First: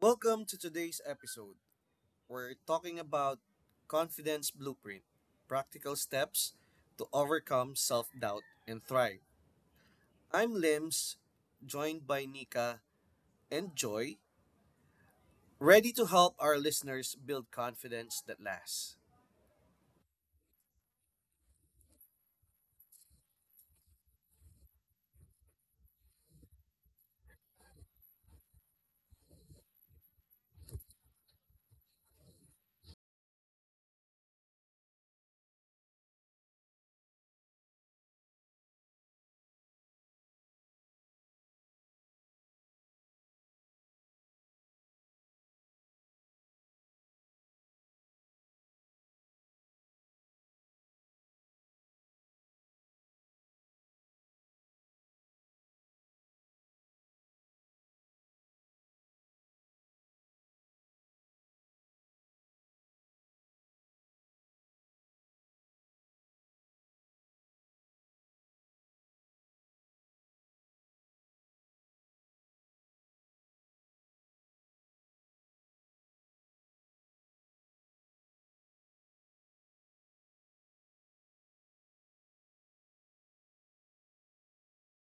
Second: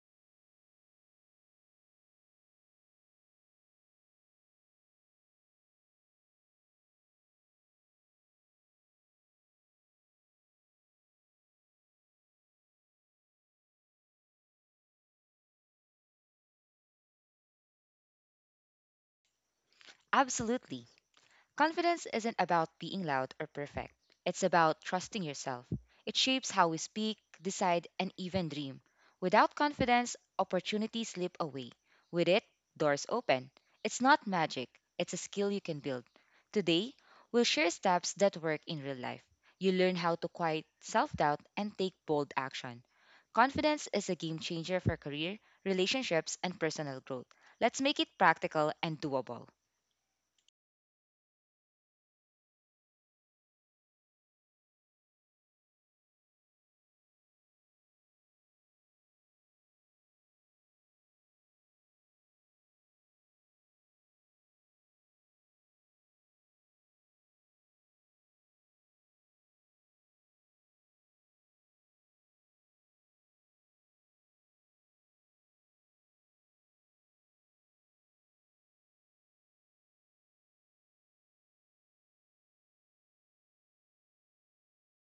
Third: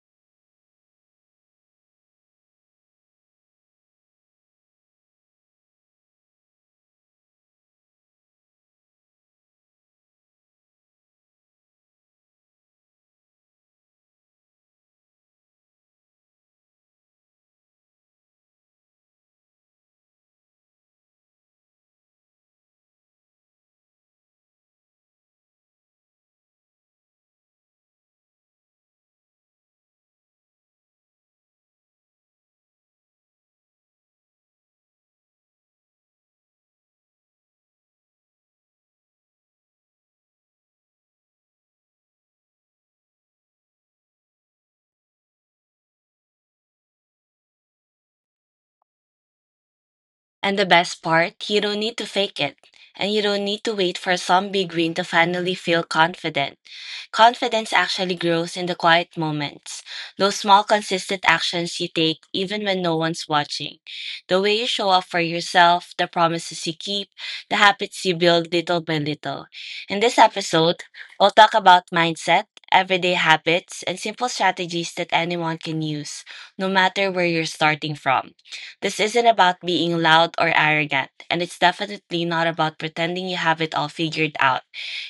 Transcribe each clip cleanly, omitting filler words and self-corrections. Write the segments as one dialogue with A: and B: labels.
A: Welcome to today's episode. We're talking about confidence blueprint, practical steps to overcome self doubt and thrive. I'm Lims, joined by Nika and Joy, ready to help our listeners build confidence that lasts.
B: Absolutely. Confidence isn't about being loud or perfect, it's about trusting yourself. It shapes how we speak, decide, and even dream. Without confidence, opportunities slip away. With it, doors open. It's not magic, it's a skill you can build. Today, we'll share steps that work in real life. You learn how to quiet self doubt and take bold action. Confidence is a game changer for career, relationships, and personal growth. Let's make it practical and doable.
C: And the best part, you don't need to fake it. And you don't need to wait for some big win to finally feel confident. Confidence actually grows in the quiet moments, those small, consistent actions you take even when no one's watching. The way you show up for yourself, the promises you keep, the habits you build little by little. In this episode, we'll talk about mindset, everyday habits, and simple strategies that anyone can use, no matter where you're starting from. This isn't about being loud or arrogant, and it's definitely not about pretending you have it all figured out.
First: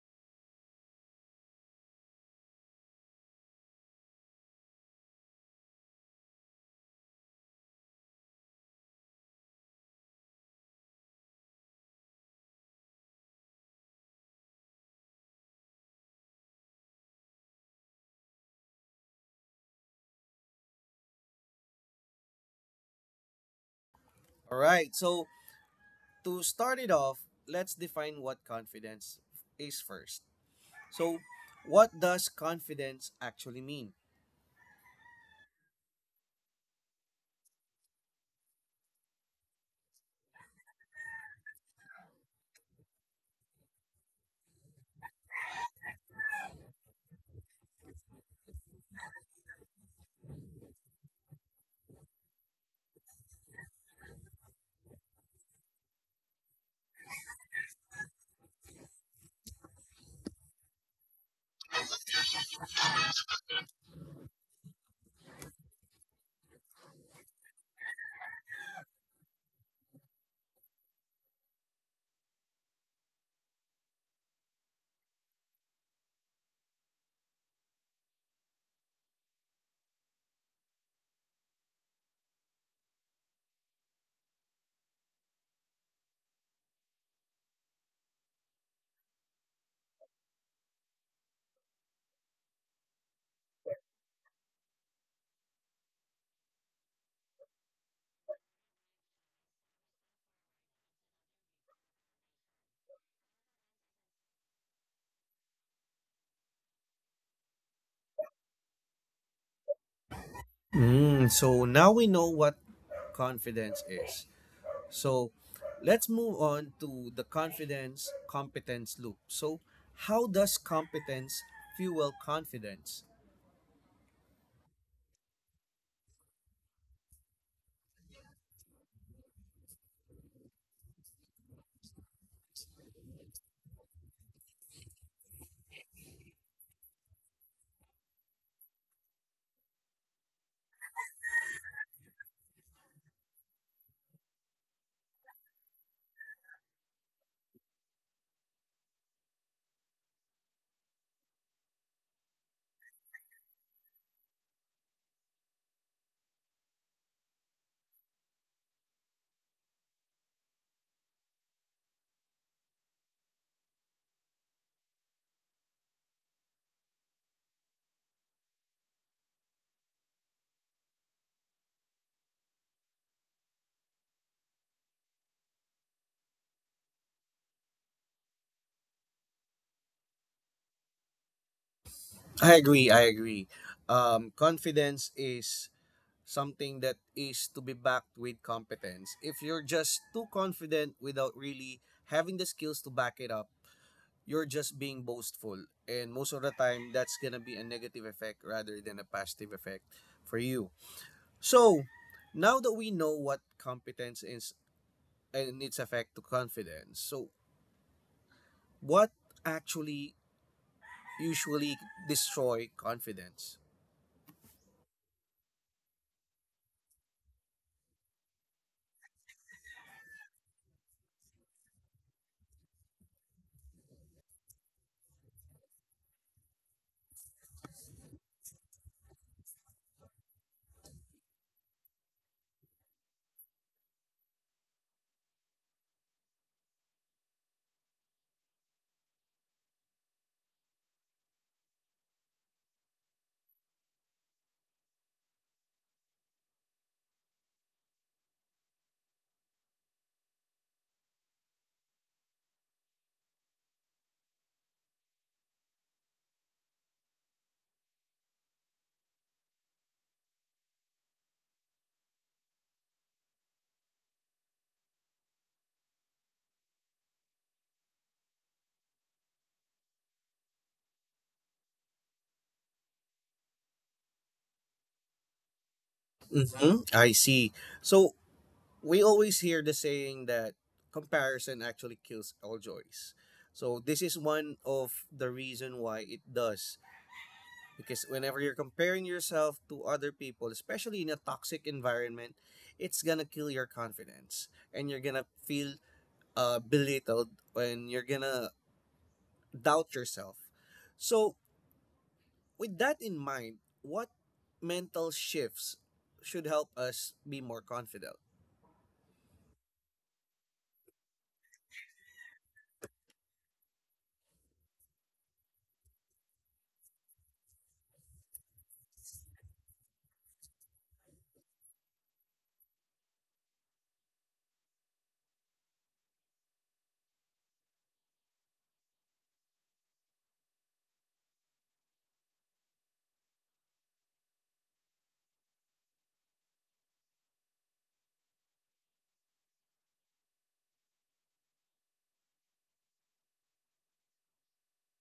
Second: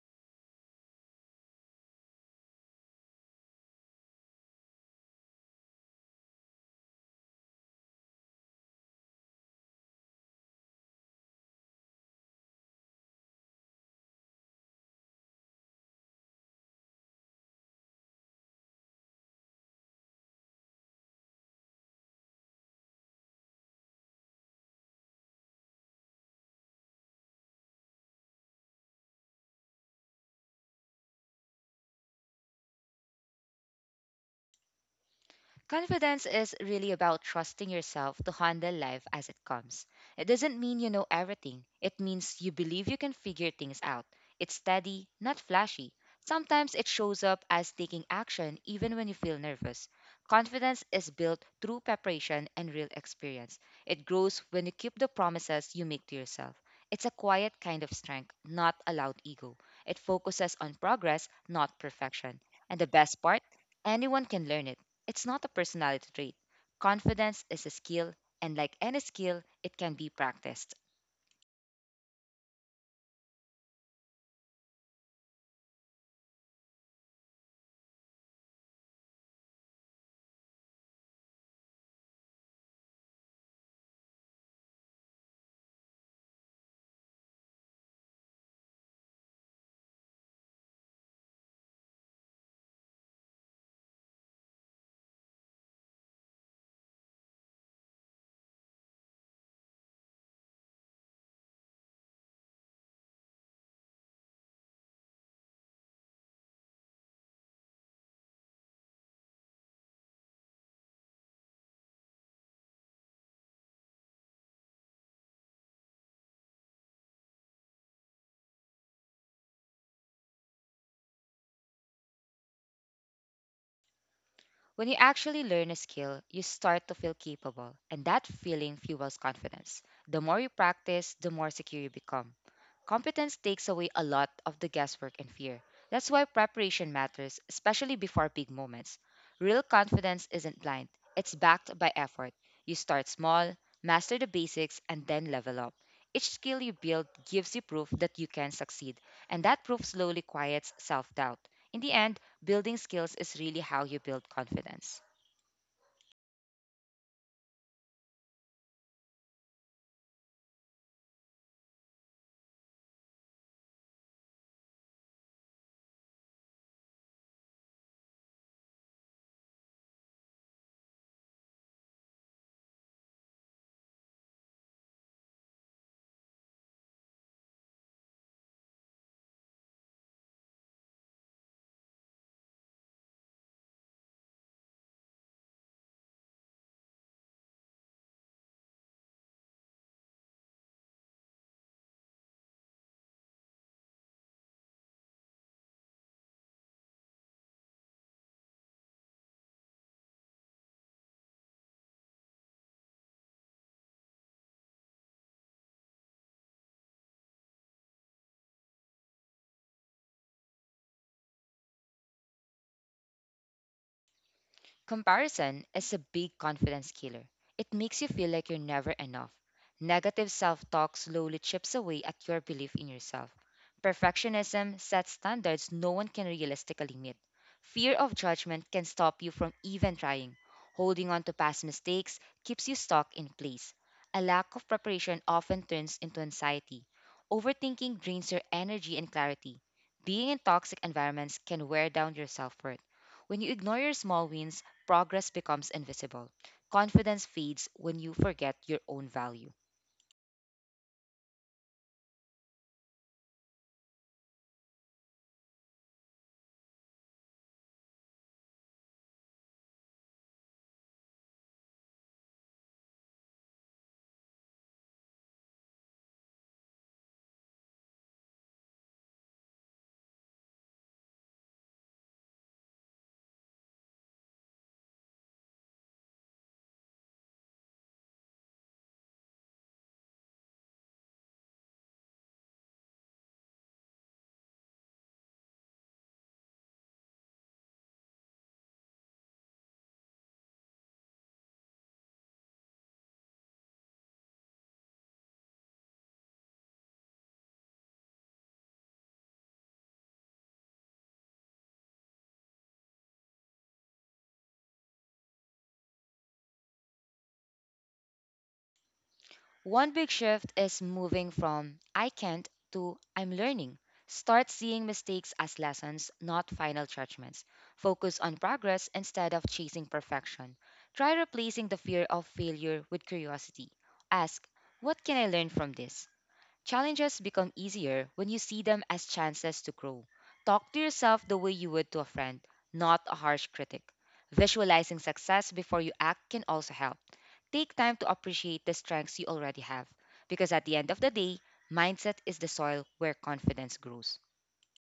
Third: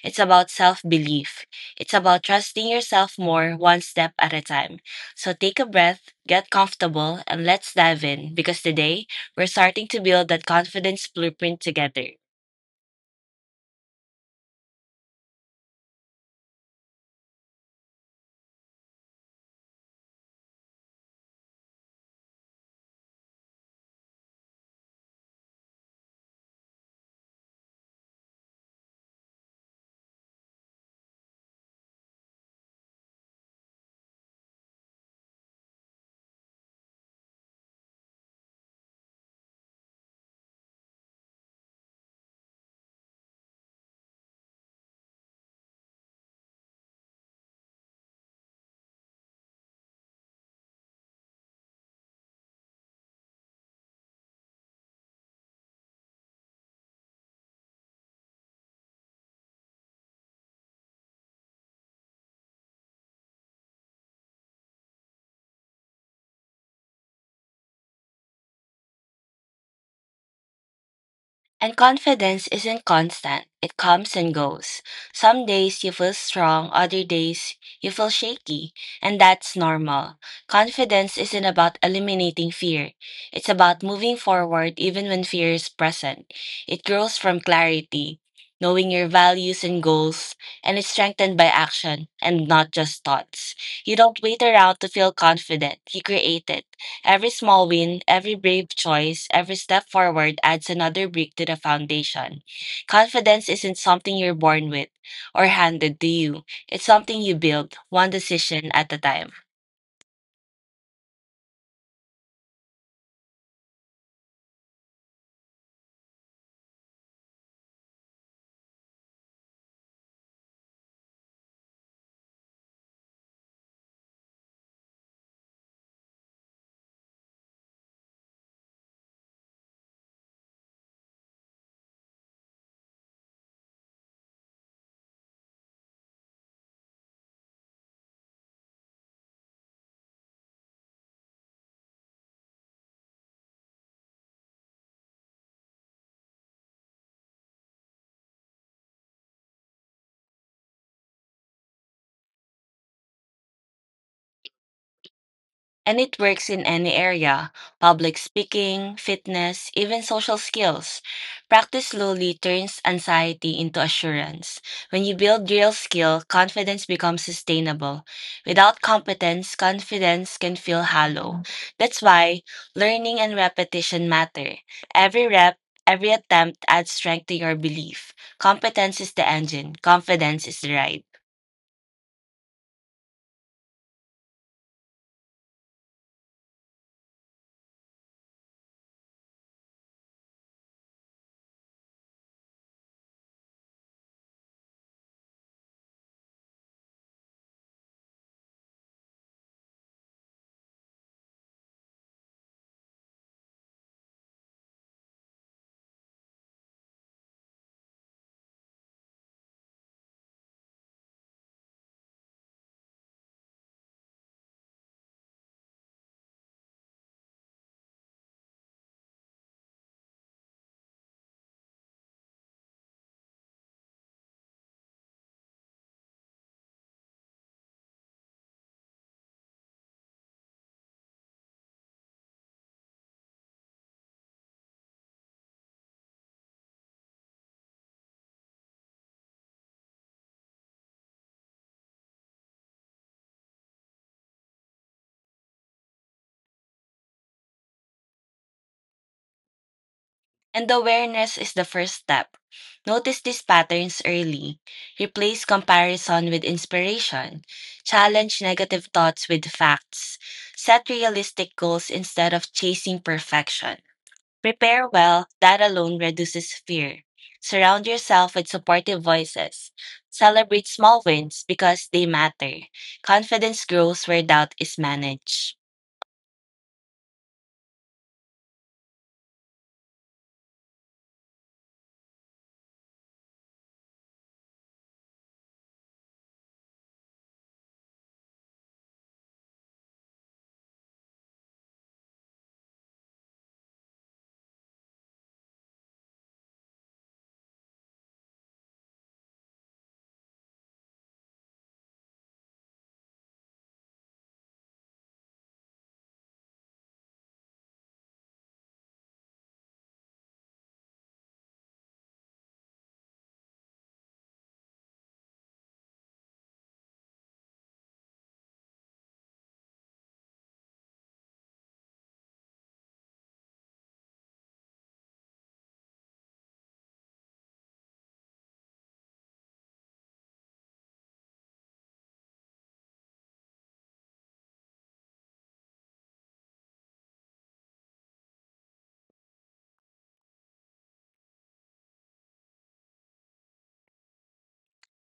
C: It's about self belief. It's about trusting yourself more one step at a time. So take a breath, get comfortable, and let's dive in because today we're starting to build that confidence blueprint together.
A: All right, so to start it off, let's define what confidence is first. So, what does confidence actually mean?
B: Confidence is really about trusting yourself to handle life as it comes. It doesn't mean you know everything, it means you believe you can figure things out. It's steady, not flashy. Sometimes it shows up as taking action even when you feel nervous. Confidence is built through preparation and real experience. It grows when you keep the promises you make to yourself. It's a quiet kind of strength, not a loud ego. It focuses on progress, not perfection. And the best part, anyone can learn it. It's not a personality trait. Confidence is a skill, and like any skill, it can be practiced.
C: And confidence isn't constant, it comes and goes. Some days you feel strong, other days you feel shaky, and that's normal. Confidence isn't about eliminating fear, it's about moving forward even when fear is present. It grows from clarity, knowing your values and goals, and it's strengthened by action and not just thoughts. You don't wait around to feel confident, you create it. Every small win, every brave choice, every step forward adds another brick to the foundation. Confidence isn't something you're born with or handed to you, it's something you build, one decision at a time.
A: So now we know what confidence is. So let's move on to the confidence competence loop. So, how does competence fuel confidence?
B: When you actually learn a skill, you start to feel capable, and that feeling fuels confidence. The more you practice, the more secure you become. Competence takes away a lot of the guesswork and fear. That's why preparation matters, especially before big moments. Real confidence isn't blind, it's backed by effort. You start small, master the basics, and then level up. Each skill you build gives you proof that you can succeed, and that proof slowly quiets self doubt. In the end, building skills is really how you build confidence.
C: And it works in any area public speaking, fitness, even social skills. Practice slowly turns anxiety into assurance. When you build real skill, confidence becomes sustainable. Without competence, confidence can feel hollow. That's why learning and repetition matter. Every rep, every attempt adds strength to your belief. Competence is the engine, confidence is the ride.
A: I agree. Confidence is something that is to be backed with competence. If you're just too confident without really having the skills to back it up, you're just being boastful. And most of the time, that's going to be a negative effect rather than a positive effect for you. So, now that we know what competence is and its effect to confidence. So, what actually usually destroy confidence?
B: Comparison is a big confidence killer. It makes you feel like you're never enough. Negative self talk slowly chips away at your belief in yourself. Perfectionism sets standards no one can realistically meet. Fear of judgment can stop you from even trying. Holding on to past mistakes keeps you stuck in place. A lack of preparation often turns into anxiety. Overthinking drains your energy and clarity. Being in toxic environments can wear down your self worth. When you ignore your small wins, progress becomes invisible. Confidence fades when you forget your own value.
C: And the awareness is the first step. Notice these patterns early. Replace comparison with inspiration. Challenge negative thoughts with facts. Set realistic goals instead of chasing perfection. Prepare well, that alone reduces fear. Surround yourself with supportive voices. Celebrate small wins because they matter. Confidence grows where doubt is managed.
A: Mm-hmm. I see. So, we always hear the saying that comparison actually kills all joys. So, this is one of the reason why it does because whenever you're comparing yourself to other people, especially in a toxic environment, it's going to kill your confidence and you're going to feel belittled and you're going to doubt yourself. So, with that in mind, what mental shifts should help us be more confident?
B: One big shift is moving from I can't to I'm learning. Start seeing mistakes as lessons, not final judgments. Focus on progress instead of chasing perfection. Try replacing the fear of failure with curiosity. Ask, what can I learn from this? Challenges become easier when you see them as chances to grow. Talk to yourself the way you would to a friend, not a harsh critic. Visualizing success before you act can also help. Take time to appreciate the strengths you already have, because at the end of the day, mindset is the soil where confidence grows.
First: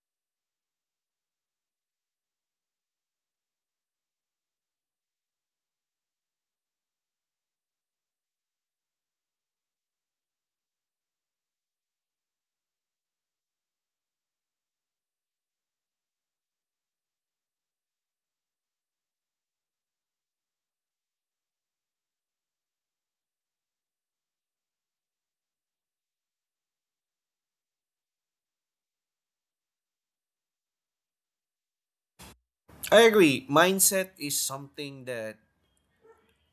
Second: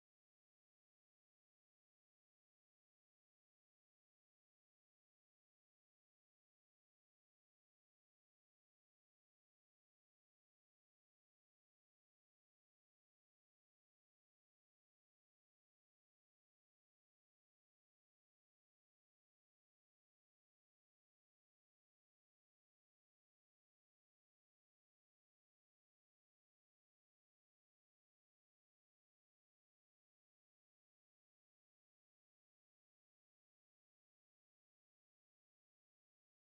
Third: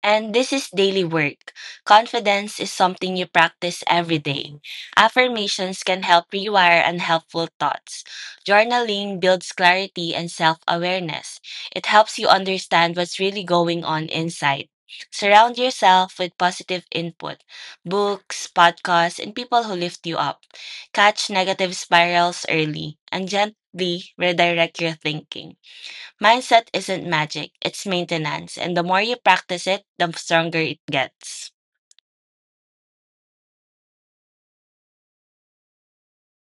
C: And this is daily work. Confidence is something you practice every day. Affirmations can help rewire unhelpful thoughts. Journaling builds clarity and self awareness. It helps you understand what's really going on inside. Surround yourself with positive input books, podcasts, and people who lift you up. Catch negative spirals early and gently redirect your thinking. Mindset isn't magic, it's maintenance, and the more you practice it, the stronger it gets.
A: I agree. Mindset is something that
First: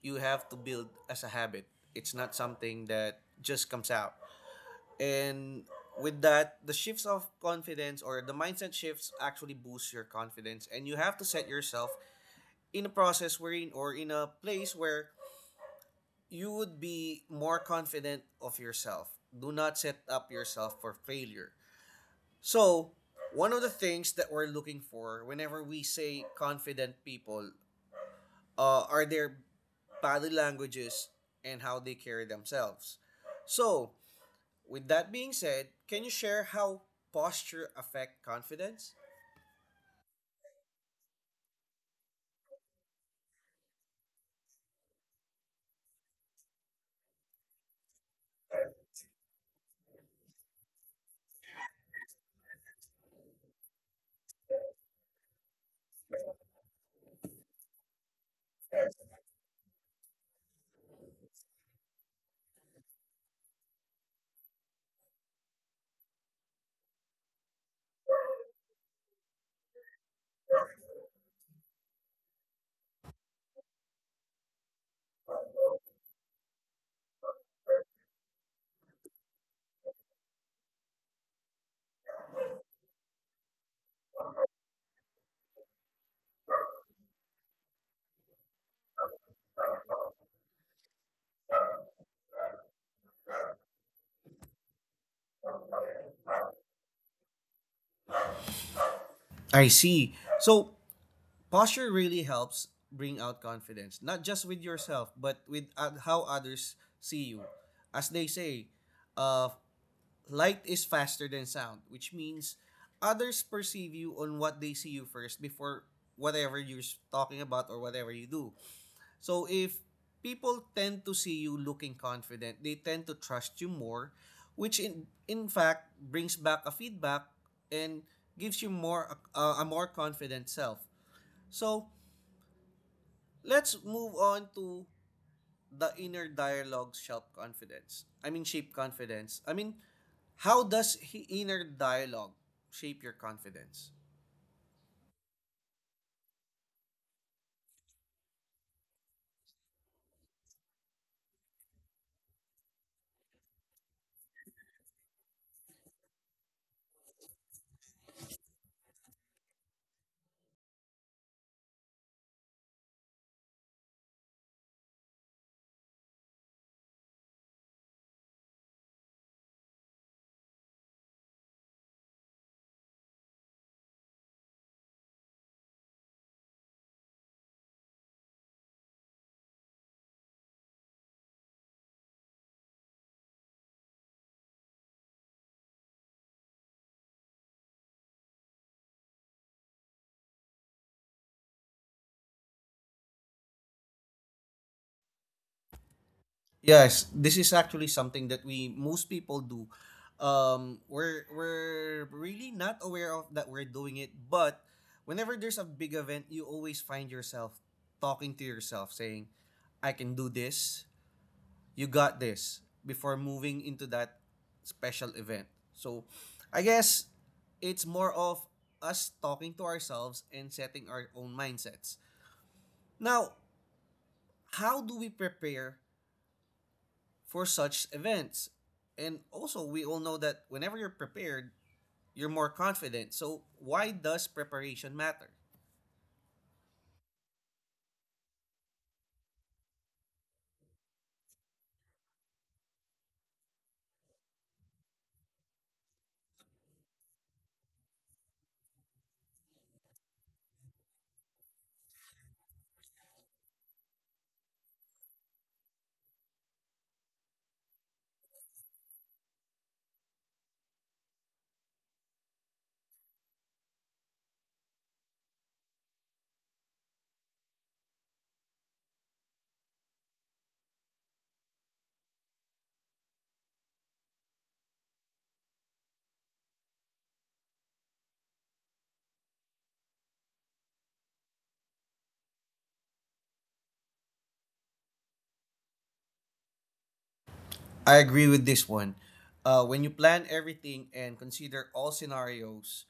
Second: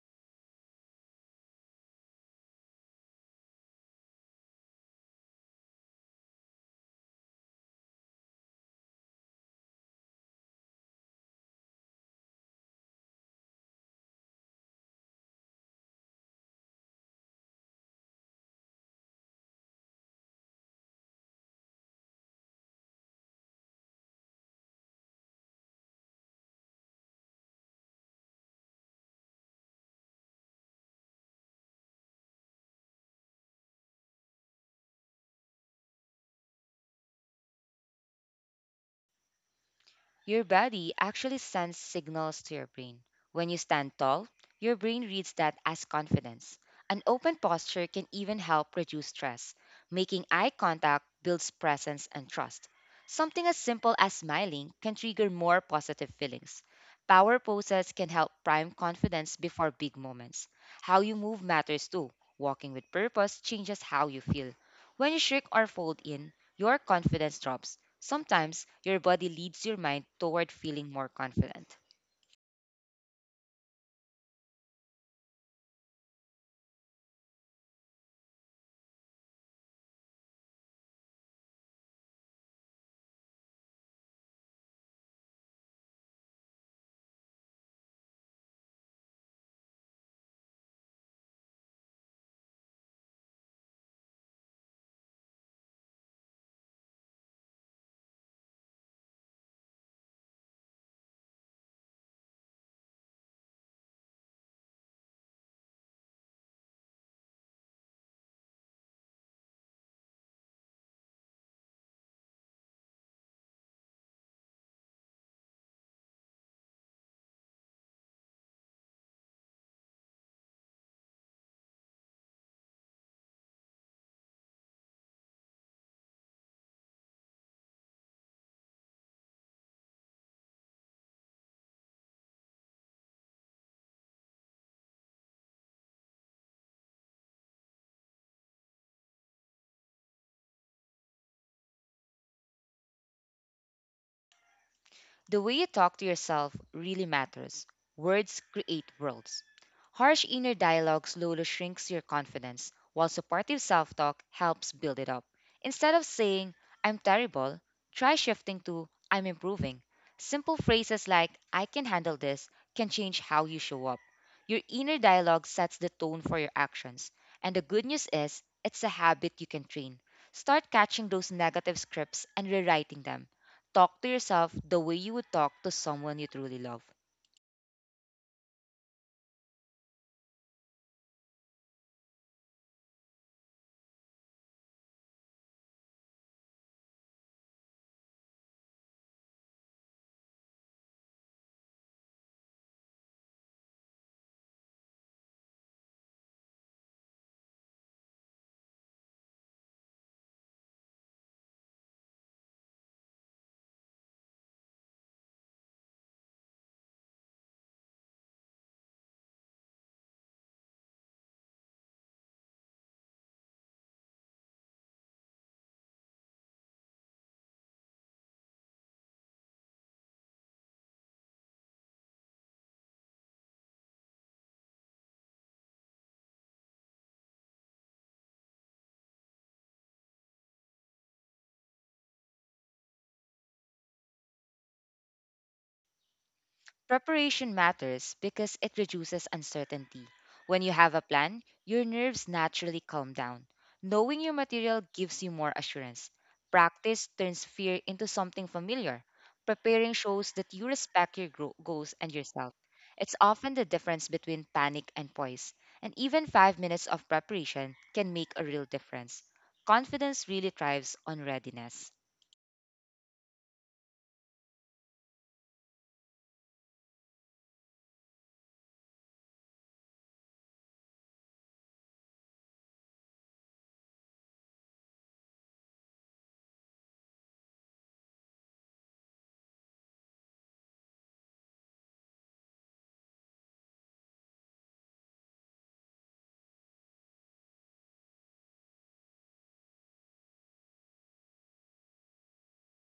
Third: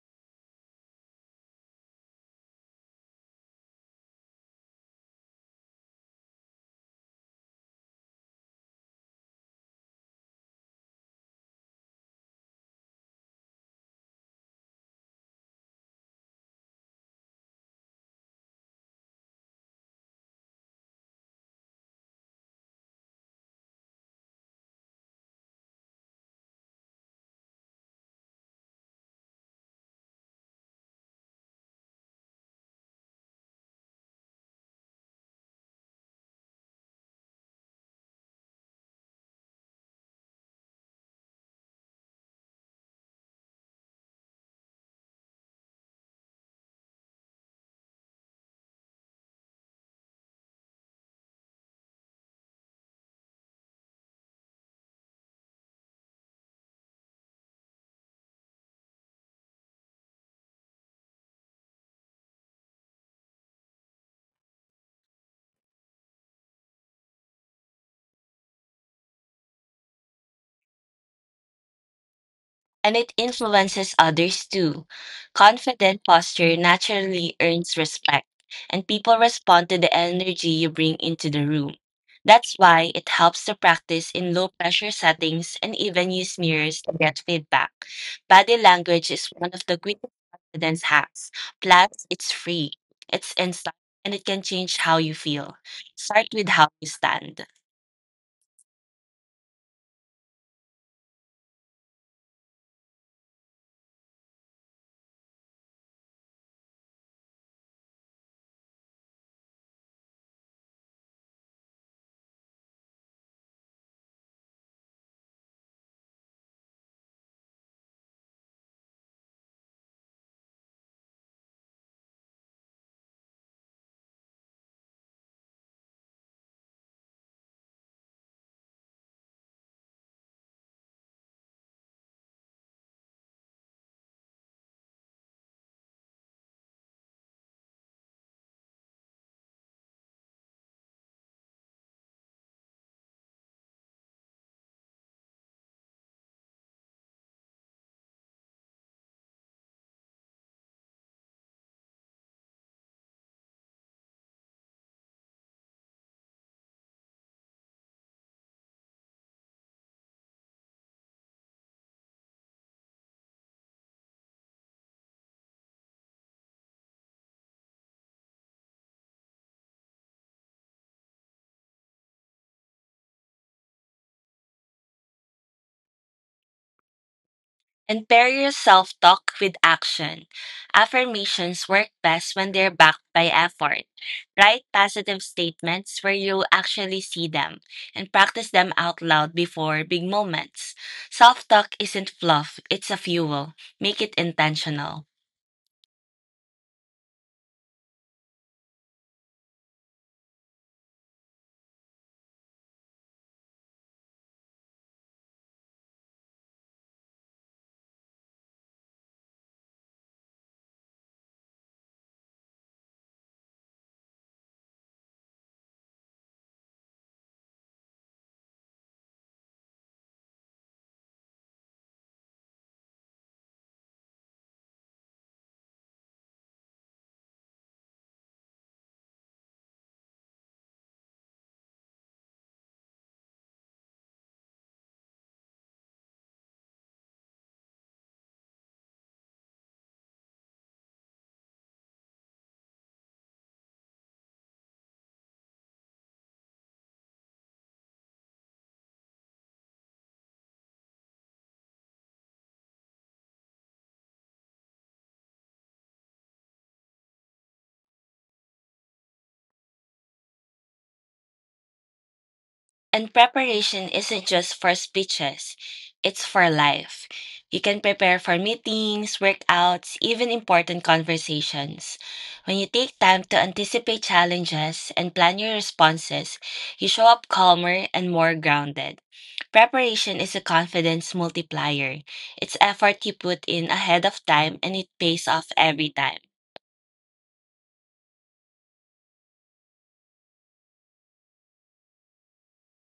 A: you have to build as a habit. It's not something that just comes out. And with that, the shifts of confidence or the mindset shifts actually boost your confidence. And you have to set yourself in a process wherein or in a place where you would be more confident of yourself. Do not set up yourself for failure. So, one of the things that we're looking for whenever we say confident people are their body languages and how they carry themselves. So, with that being said, can you share how posture affect confidence?
B: Your body actually sends signals to your brain. When you stand tall, your brain reads that as confidence. An open posture can even help reduce stress. Making eye contact builds presence and trust. Something as simple as smiling can trigger more positive feelings. Power poses can help prime confidence before big moments. How you move matters too. Walking with purpose changes how you feel. When you shrink or fold in, your confidence drops. Sometimes your body leads your mind toward feeling more confident.
C: And it influences others too. Confident posture naturally earns respect, and people respond to the energy you bring into the room. That's why it helps to practice in low pressure settings and even use mirrors to get feedback. Body language is one of the greatest confidence hacks. Plus, it's free, it's instant, and it can change how you feel. Start with how you stand.
A: I see. So, posture really helps bring out confidence, not just with yourself, but with how others see you. As they say, uh, light is faster than sound, which means others perceive you on what they see you first before whatever you're talking about or whatever you do. So if people tend to see you looking confident, they tend to trust you more, which in fact brings back a feedback and gives you more a more confident self. So let's move on to the inner dialogue shape confidence? I mean, shape confidence. I mean, how does he inner dialogue shape your confidence?
B: The way you talk to yourself really matters. Words create worlds. Harsh inner dialogue slowly shrinks your confidence, while supportive self talk helps build it up. Instead of saying, I'm terrible, try shifting to, I'm improving. Simple phrases like, I can handle this, can change how you show up. Your inner dialogue sets the tone for your actions. And the good news is, it's a habit you can train. Start catching those negative scripts and rewriting them. Talk to yourself the way you would talk to someone you truly love.
C: And pair your self talk with action. Affirmations work best when they're backed by effort. Write positive statements where you actually see them and practice them out loud before big moments. Self talk isn't fluff, it's a fuel. Make it intentional.
A: Yes, this is actually something that we most people do. We're really not aware of that we're doing it, but whenever there's a big event, you always find yourself talking to yourself, saying, "I can do this. You got this," before moving into that special event. So I guess it's more of us talking to ourselves and setting our own mindsets. Now, how do we prepare for such events? And also, we all know that whenever you're prepared, you're more confident. So, why does preparation matter?
B: Preparation matters because it reduces uncertainty. When you have a plan, your nerves naturally calm down. Knowing your material gives you more assurance. Practice turns fear into something familiar. Preparing shows that you respect your goals and yourself. It's often the difference between panic and poise, and even 5 minutes of preparation can make a real difference. Confidence really thrives on readiness.
C: And preparation isn't just for speeches, it's for life. You can prepare for meetings, workouts, even important conversations. When you take time to anticipate challenges and plan your responses, you show up calmer and more grounded. Preparation is a confidence multiplier. It's effort you put in ahead of time and it pays off every time.
A: I agree with this one. When you plan everything and consider all scenarios,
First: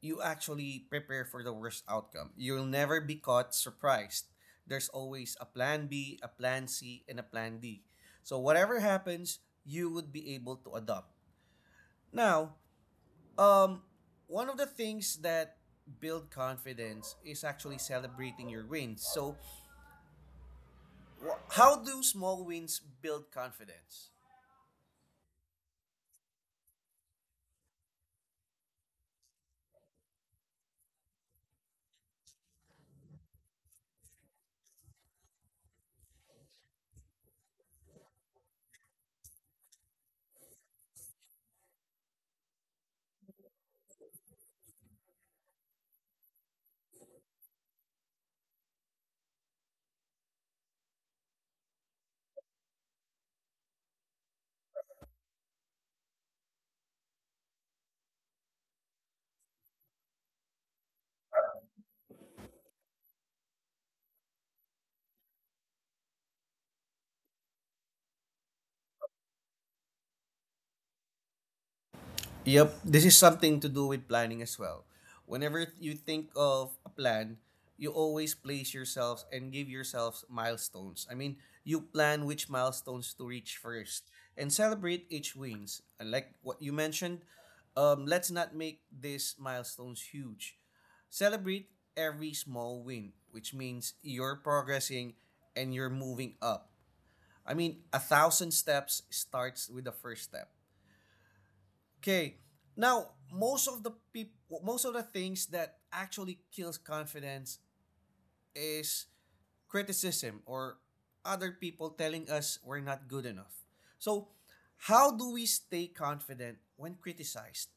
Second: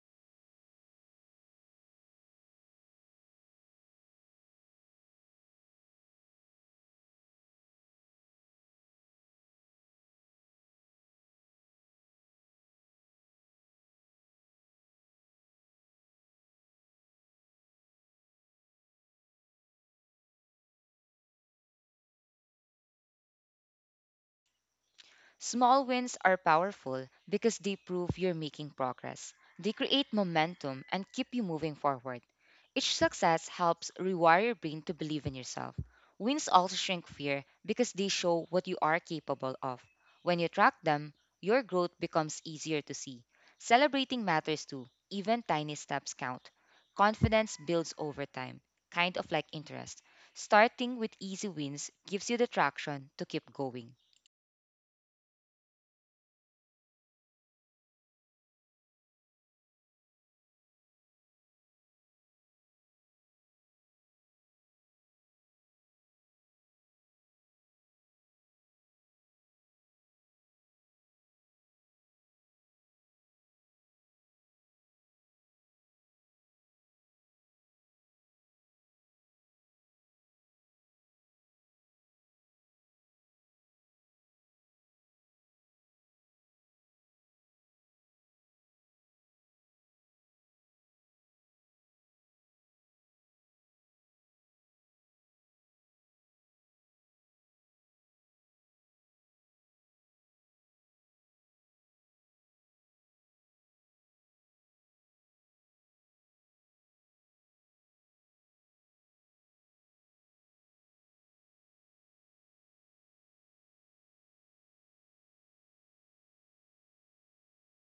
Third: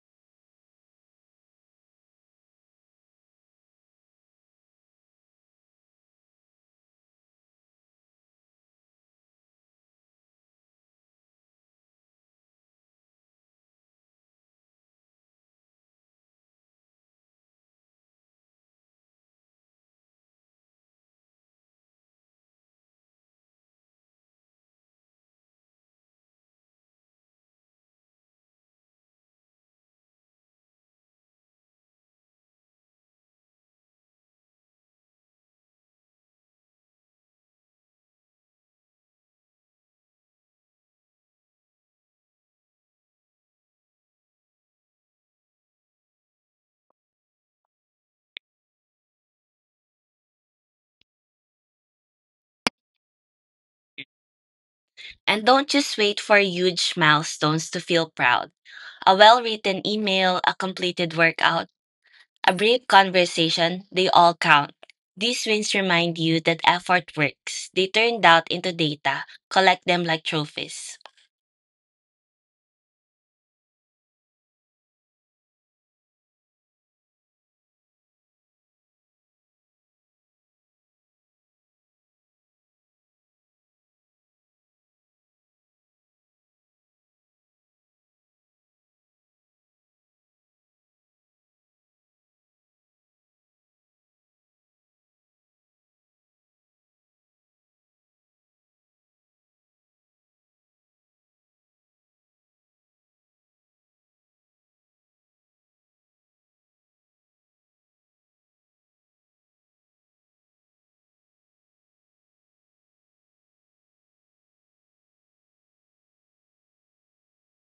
A: you actually prepare for the worst outcome. You'll never be caught surprised. There's always a plan B, a plan C, and a plan D. So whatever happens, you would be able to adopt. Now, um, one of the things that build confidence is actually celebrating your wins. So how do small wins build confidence?
B: Small wins are powerful because they prove you're making progress. They create momentum and keep you moving forward. Each success helps rewire your brain to believe in yourself. Wins also shrink fear because they show what you are capable of. When you track them, your growth becomes easier to see. Celebrating matters too, even tiny steps count. Confidence builds over time, kind of like interest. Starting with easy wins gives you the traction to keep going.
C: And don't just wait for huge milestones to feel proud. A well written email, a completed workout, a brief conversation, they all count. These wins remind you that effort works. They turn doubt into data, collect them like trophies.
A: Yep, this is something to do with planning as well. Whenever you think of a plan, you always place yourselves and give yourselves milestones. I mean, you plan which milestones to reach first and celebrate each wins. And like what you mentioned, let's not make these milestones huge. Celebrate every small win, which means you're progressing and you're moving up. I mean, a thousand steps starts with the first step. Okay. Now, most of the people, most of the things that actually kills confidence is criticism or other people telling us we're not good enough. So, how do we stay confident when criticized?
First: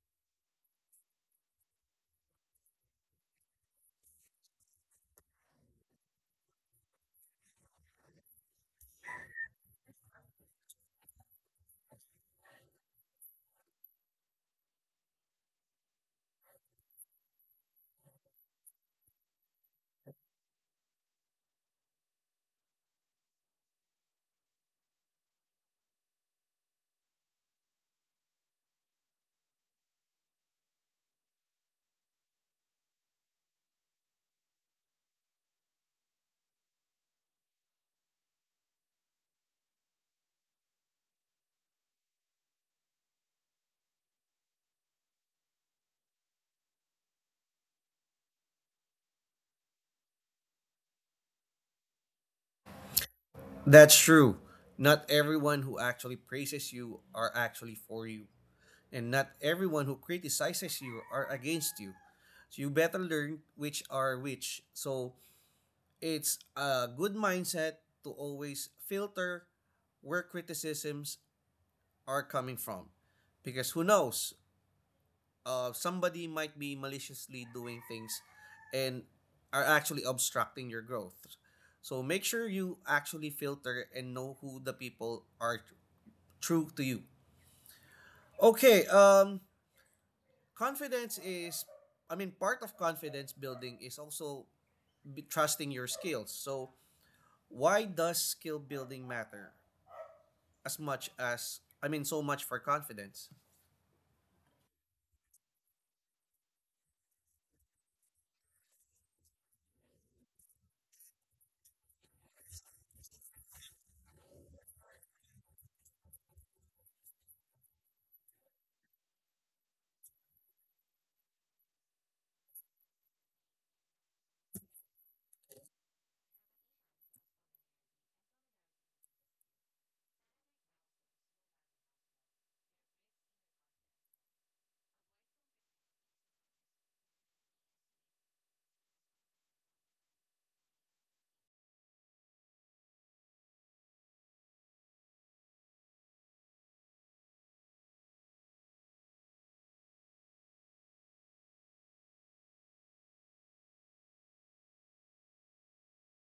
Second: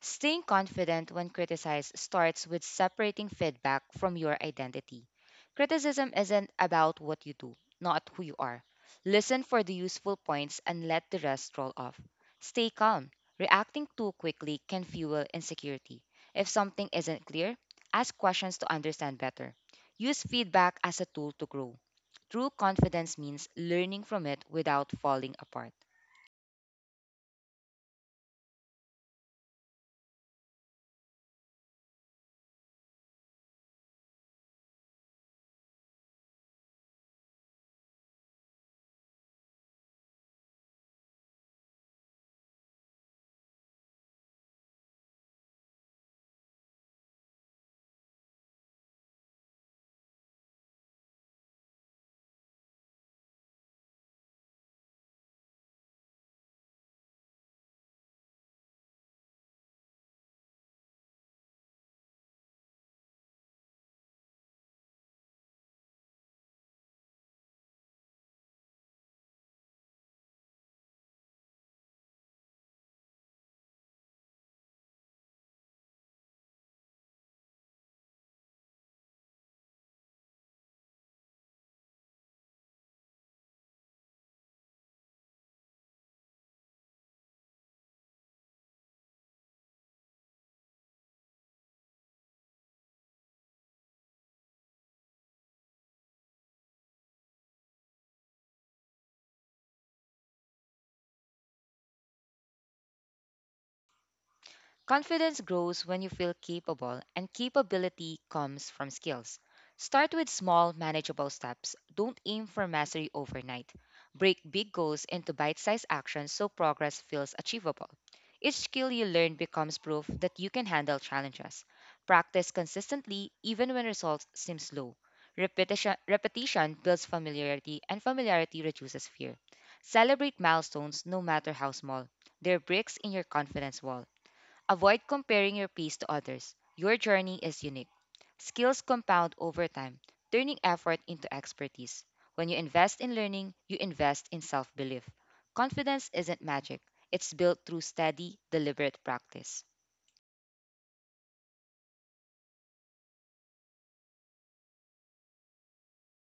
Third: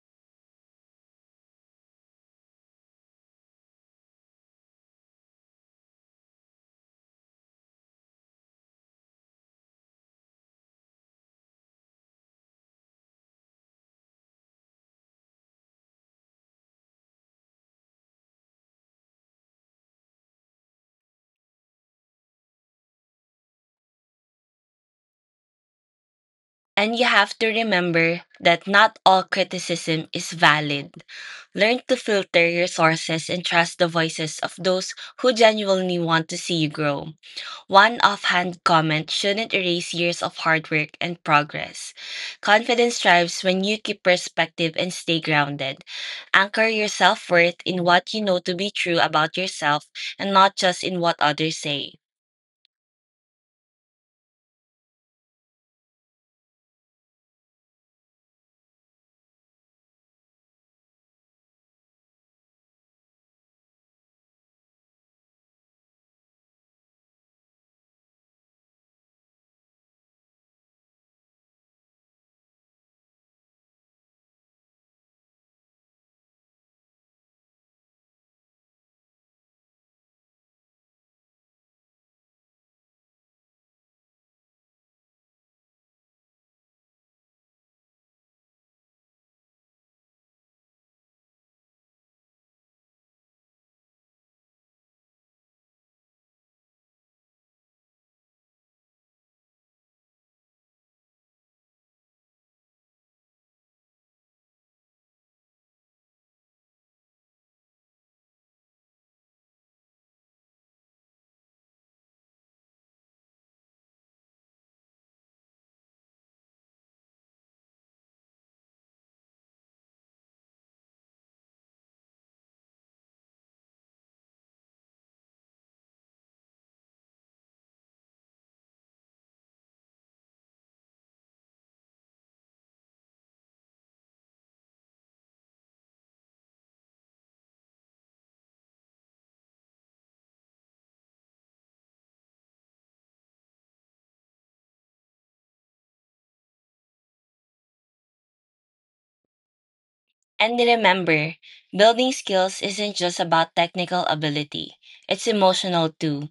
B: Staying confident when criticized starts with separating feedback from your identity. Criticism isn't about what you do, not who you are. Listen for the useful points and let the rest roll off. Stay calm. Reacting too quickly can fuel insecurity. If something isn't clear, ask questions to understand better. Use feedback as a tool to grow. True confidence means learning from it without falling apart.
C: And you have to remember that not all criticism is valid. Learn to filter your sources and trust the voices of those who genuinely want to see you grow. One offhand comment shouldn't erase years of hard work and progress. Confidence thrives when you keep perspective and stay grounded. Anchor your self worth in what you know to be true about yourself and not just in what others say.
A: That's true. Not everyone who actually praises you are actually for you, and not everyone who criticizes you are against you. So you better learn which are which. So it's a good mindset to always filter where criticisms are coming from. Because who knows? Somebody might be maliciously doing things and are actually obstructing your growth. So make sure you actually filter and know who the people are true to you. Okay. Confidence is, I mean, part of confidence building is also trusting your skills. So why does skill building matter as much as I mean so much for confidence?
B: Confidence grows when you feel capable, and capability comes from skills. Start with small, manageable steps. Don't aim for mastery overnight. Break big goals into bite sized actions so progress feels achievable. Each skill you learn becomes proof that you can handle challenges. Practice consistently, even when results seem slow. Repetition, repetition builds familiarity, and familiarity reduces fear. Celebrate milestones no matter how small. They're bricks in your confidence wall. Avoid comparing your pace to others. Your journey is unique. Skills compound over time, turning effort into expertise. When you invest in learning, you invest in self belief. Confidence isn't magic, it's built through steady, deliberate practice.
C: And remember, building skills isn't just about technical ability, it's emotional too.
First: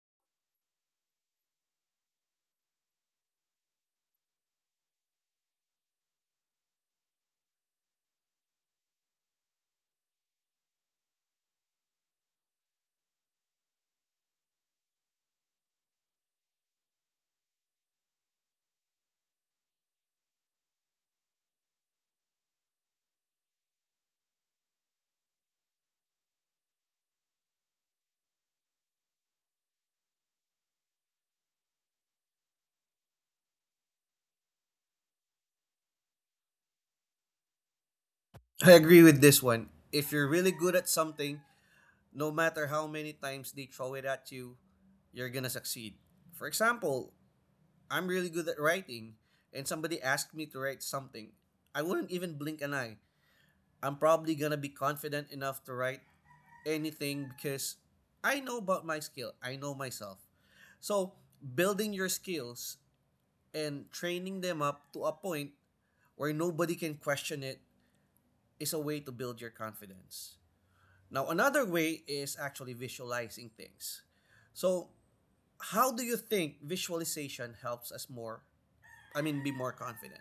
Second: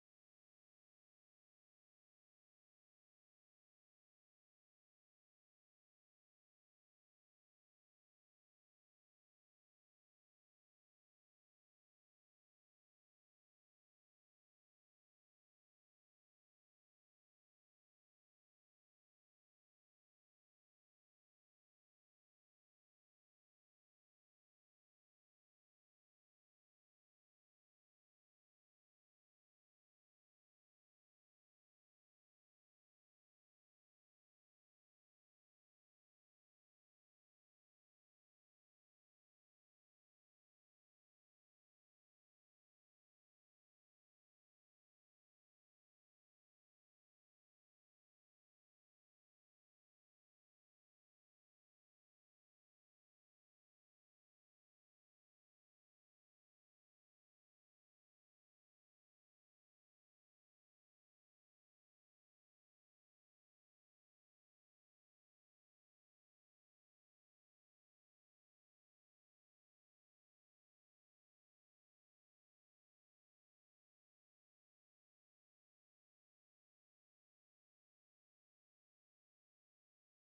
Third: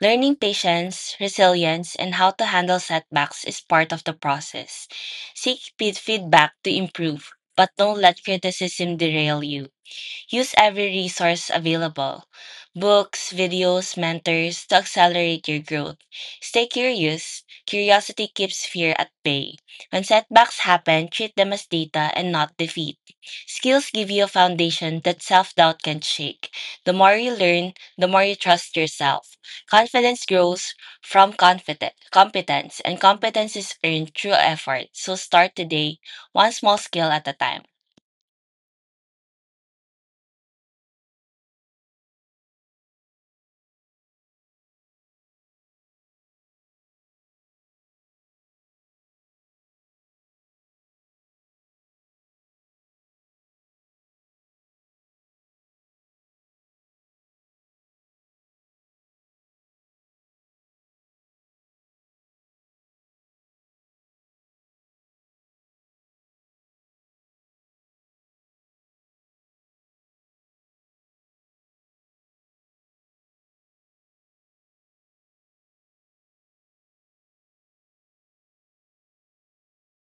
C: Learning patience, resilience, and how to handle setbacks is part of the process. Seek feedback to improve, but don't let criticism derail you. Use every resource available books, videos, mentors to accelerate your growth. Stay curious. Curiosity keeps fear at bay. When setbacks happen, treat them as data and not defeat. Skills give you a foundation that self doubt can shake. The more you learn, the more you trust yourself. Confidence grows from confident, competence, and competence is earned through effort. So start today, one small skill at a time.
A: I agree with this one. If you're really good at something, no matter how many times they throw it at you, you're gonna succeed. For example, I'm really good at writing and somebody asked me to write something. I wouldn't even blink an eye. I'm probably gonna be confident enough to write anything because I know about my skill. I know myself. So building your skills and training them up to a point where nobody can question it is a way to build your confidence. Now, another way is actually visualizing things. So, how do you think visualization helps us more? Be more confident?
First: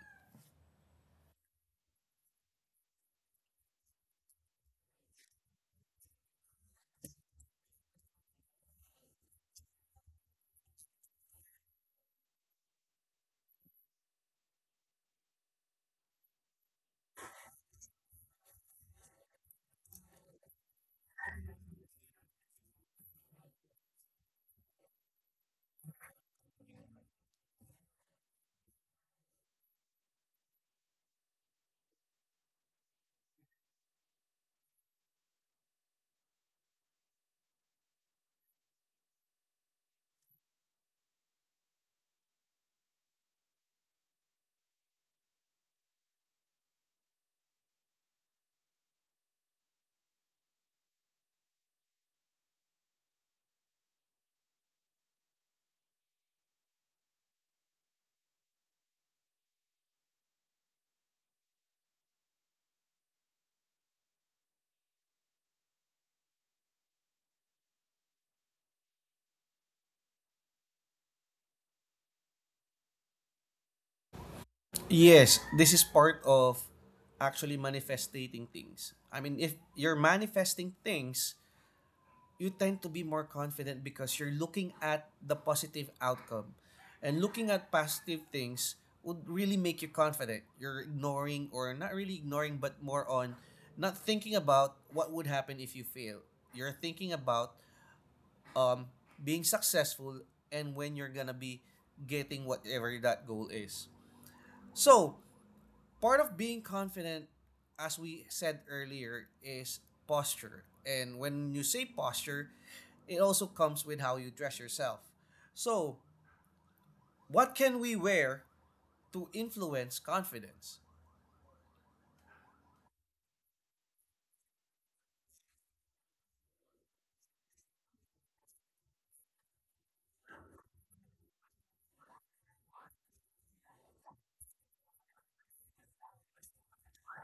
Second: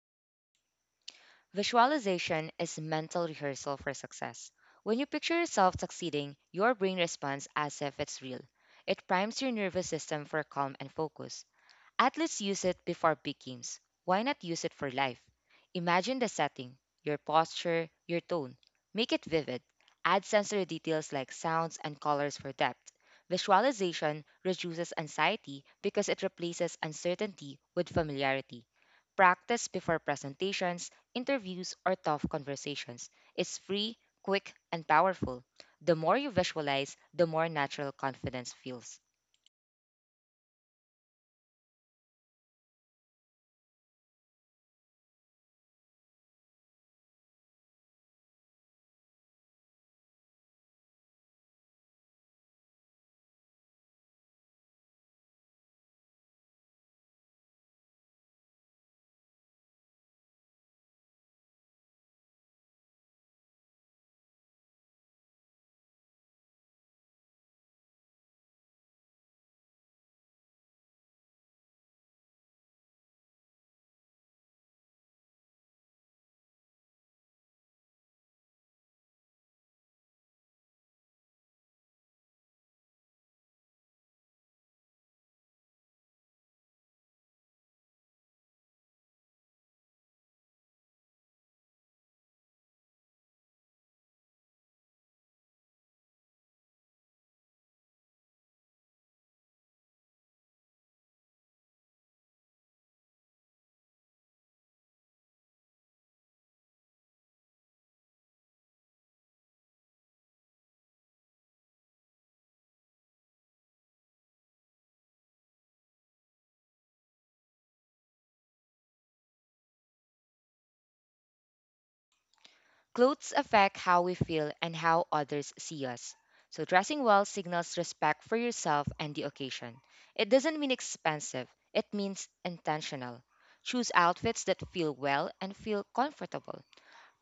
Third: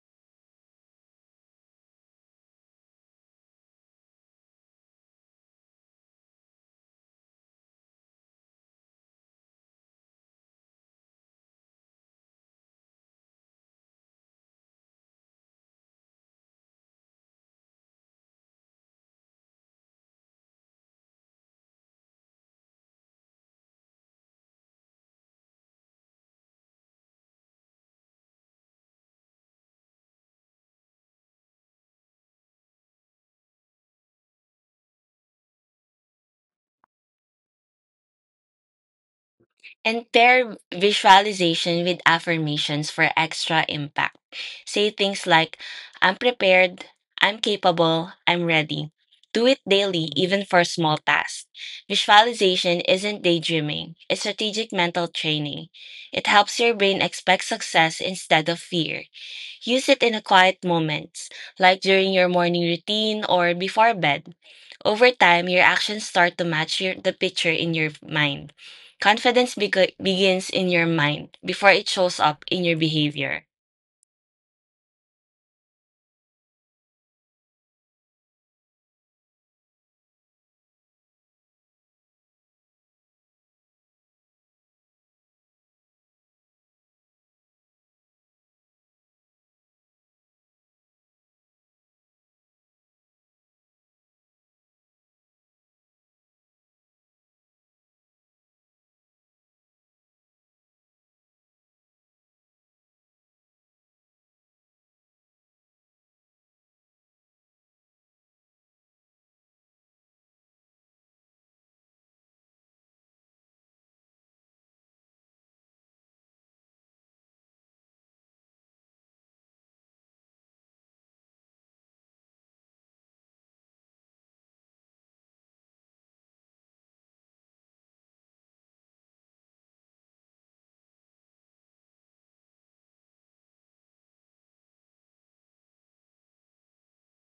B: Visualization is mental rehearsal for success. When you picture yourself succeeding, your brain responds as if it's real. It primes your nervous system for calm and focus. At least use it before big games. Why not use it for life? Imagine the setting, your posture, your tone. Make it vivid. Add sensory details like sounds and colors for depth. Visualization reduces anxiety because it replaces uncertainty with familiarity. Practice before presentations, interviews, or tough conversations. It's free, quick, and powerful. The more you visualize, the more natural confidence feels.
C: And pair visualization with affirmations for extra impact. Say things like, I'm prepared, I'm capable, I'm ready. Do it daily, even for small tasks. Visualization isn't daydreaming, it's strategic mental training. It helps your brain expect success instead of fear. Use it in quiet moments, like during your morning routine or before bed. Over time, your actions start to match the picture in your mind. Confidence begins in your mind before it shows up in your behavior.
A: Yes, this is part of actually manifesting things. I mean, if you're manifesting things, you tend to be more confident because you're looking at the positive outcome. And looking at positive things would really make you confident. You're ignoring, or not really ignoring, but more on not thinking about what would happen if you fail. You're thinking about um, being successful and when you're gonna be getting whatever that goal is. So, part of being confident, as we said earlier, is posture. And when you say posture, it also comes with how you dress yourself. So, what can we wear to influence confidence?
B: Clothes affect how we feel and how others see us. So, dressing well signals respect for yourself and the occasion. It doesn't mean expensive, it means intentional. Choose outfits that feel well and feel comfortable.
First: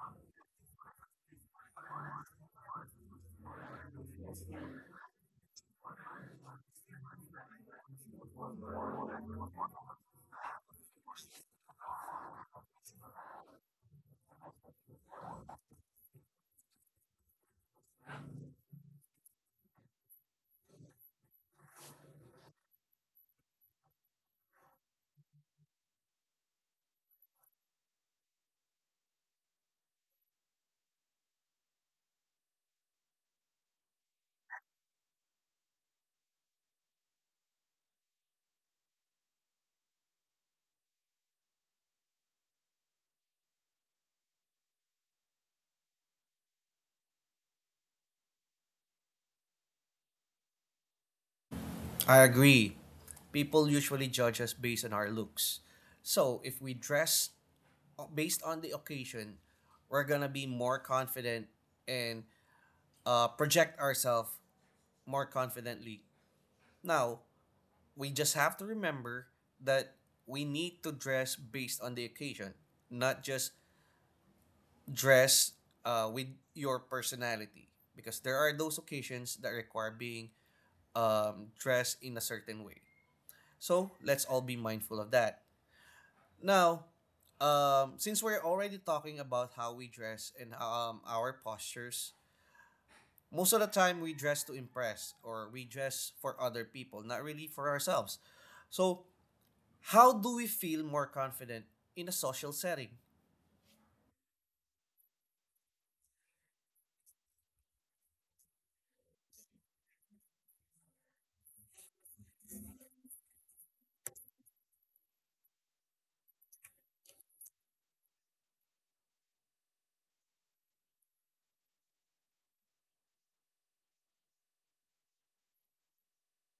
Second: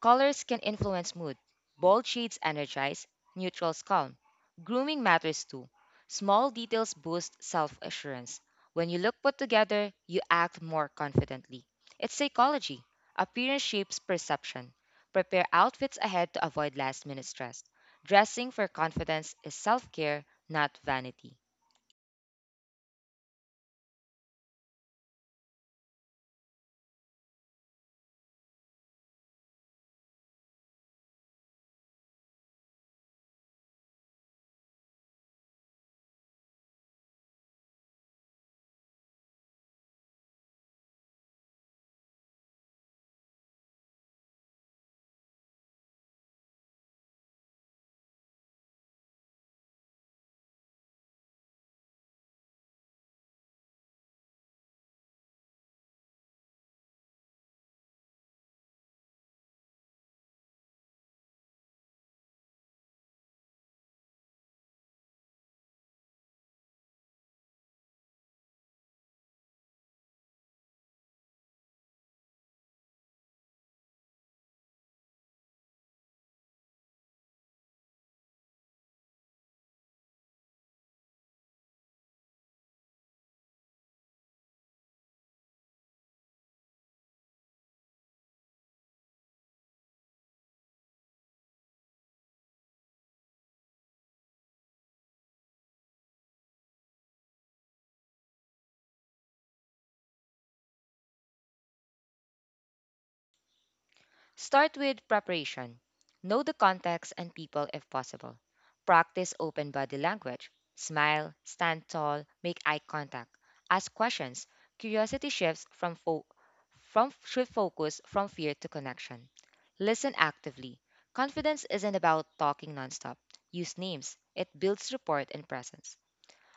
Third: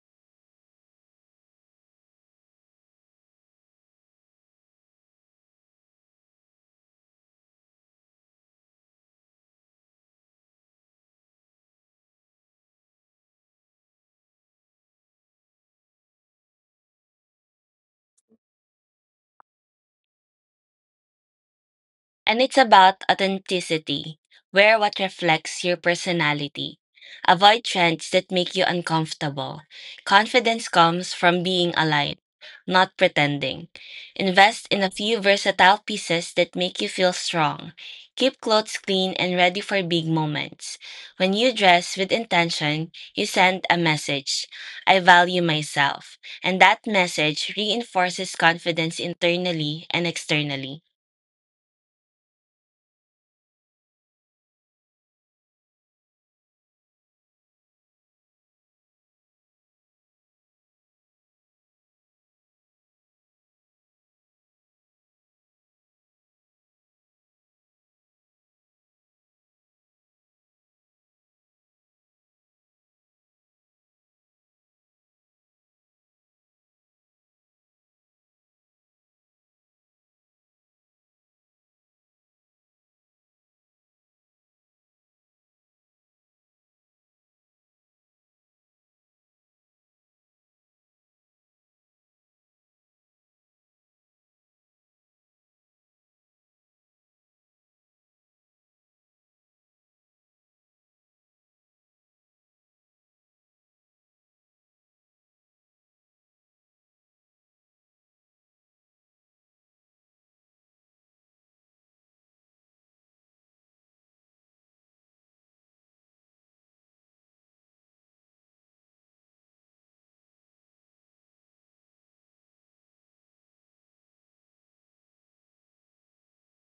B: Colors can influence mood. Bold shades energize, neutrals calm. Grooming matters too. Small details boost self assurance. When you look put together, you act more confidently. It's psychology. Appearance shapes perception. Prepare outfits ahead to avoid last minute stress. Dressing for confidence is self care, not vanity.
C: And it's about authenticity. Wear what reflects your personality. Avoid trends that make you uncomfortable. Confidence comes from being aligned, not pretending. Invest in a few versatile pieces that make you feel strong. Keep clothes clean and ready for big moments. When you dress with intention, you send a message I value myself. And that message reinforces confidence internally and externally.
A: I agree. People usually judge us based on our looks. So, if we dress based on the occasion, we're going to be more confident and project ourselves more confidently. Now, we just have to remember that we need to dress based on the occasion, not just dress with your personality. Because there are those occasions that require being dressed in a certain way. So let's all be mindful of that. Now, since we're already talking about how we dress and our postures, most of the time we dress to impress or we dress for other people, not really for ourselves. So how do we feel more confident in a social setting?
B: Start with preparation. Know the context and people if possible. Practice open body language. Smile, stand tall, make eye contact. Ask questions. Curiosity shifts from from should focus from fear to connection. Listen actively. Confidence isn't about talking nonstop. Use names. It builds rapport and presence.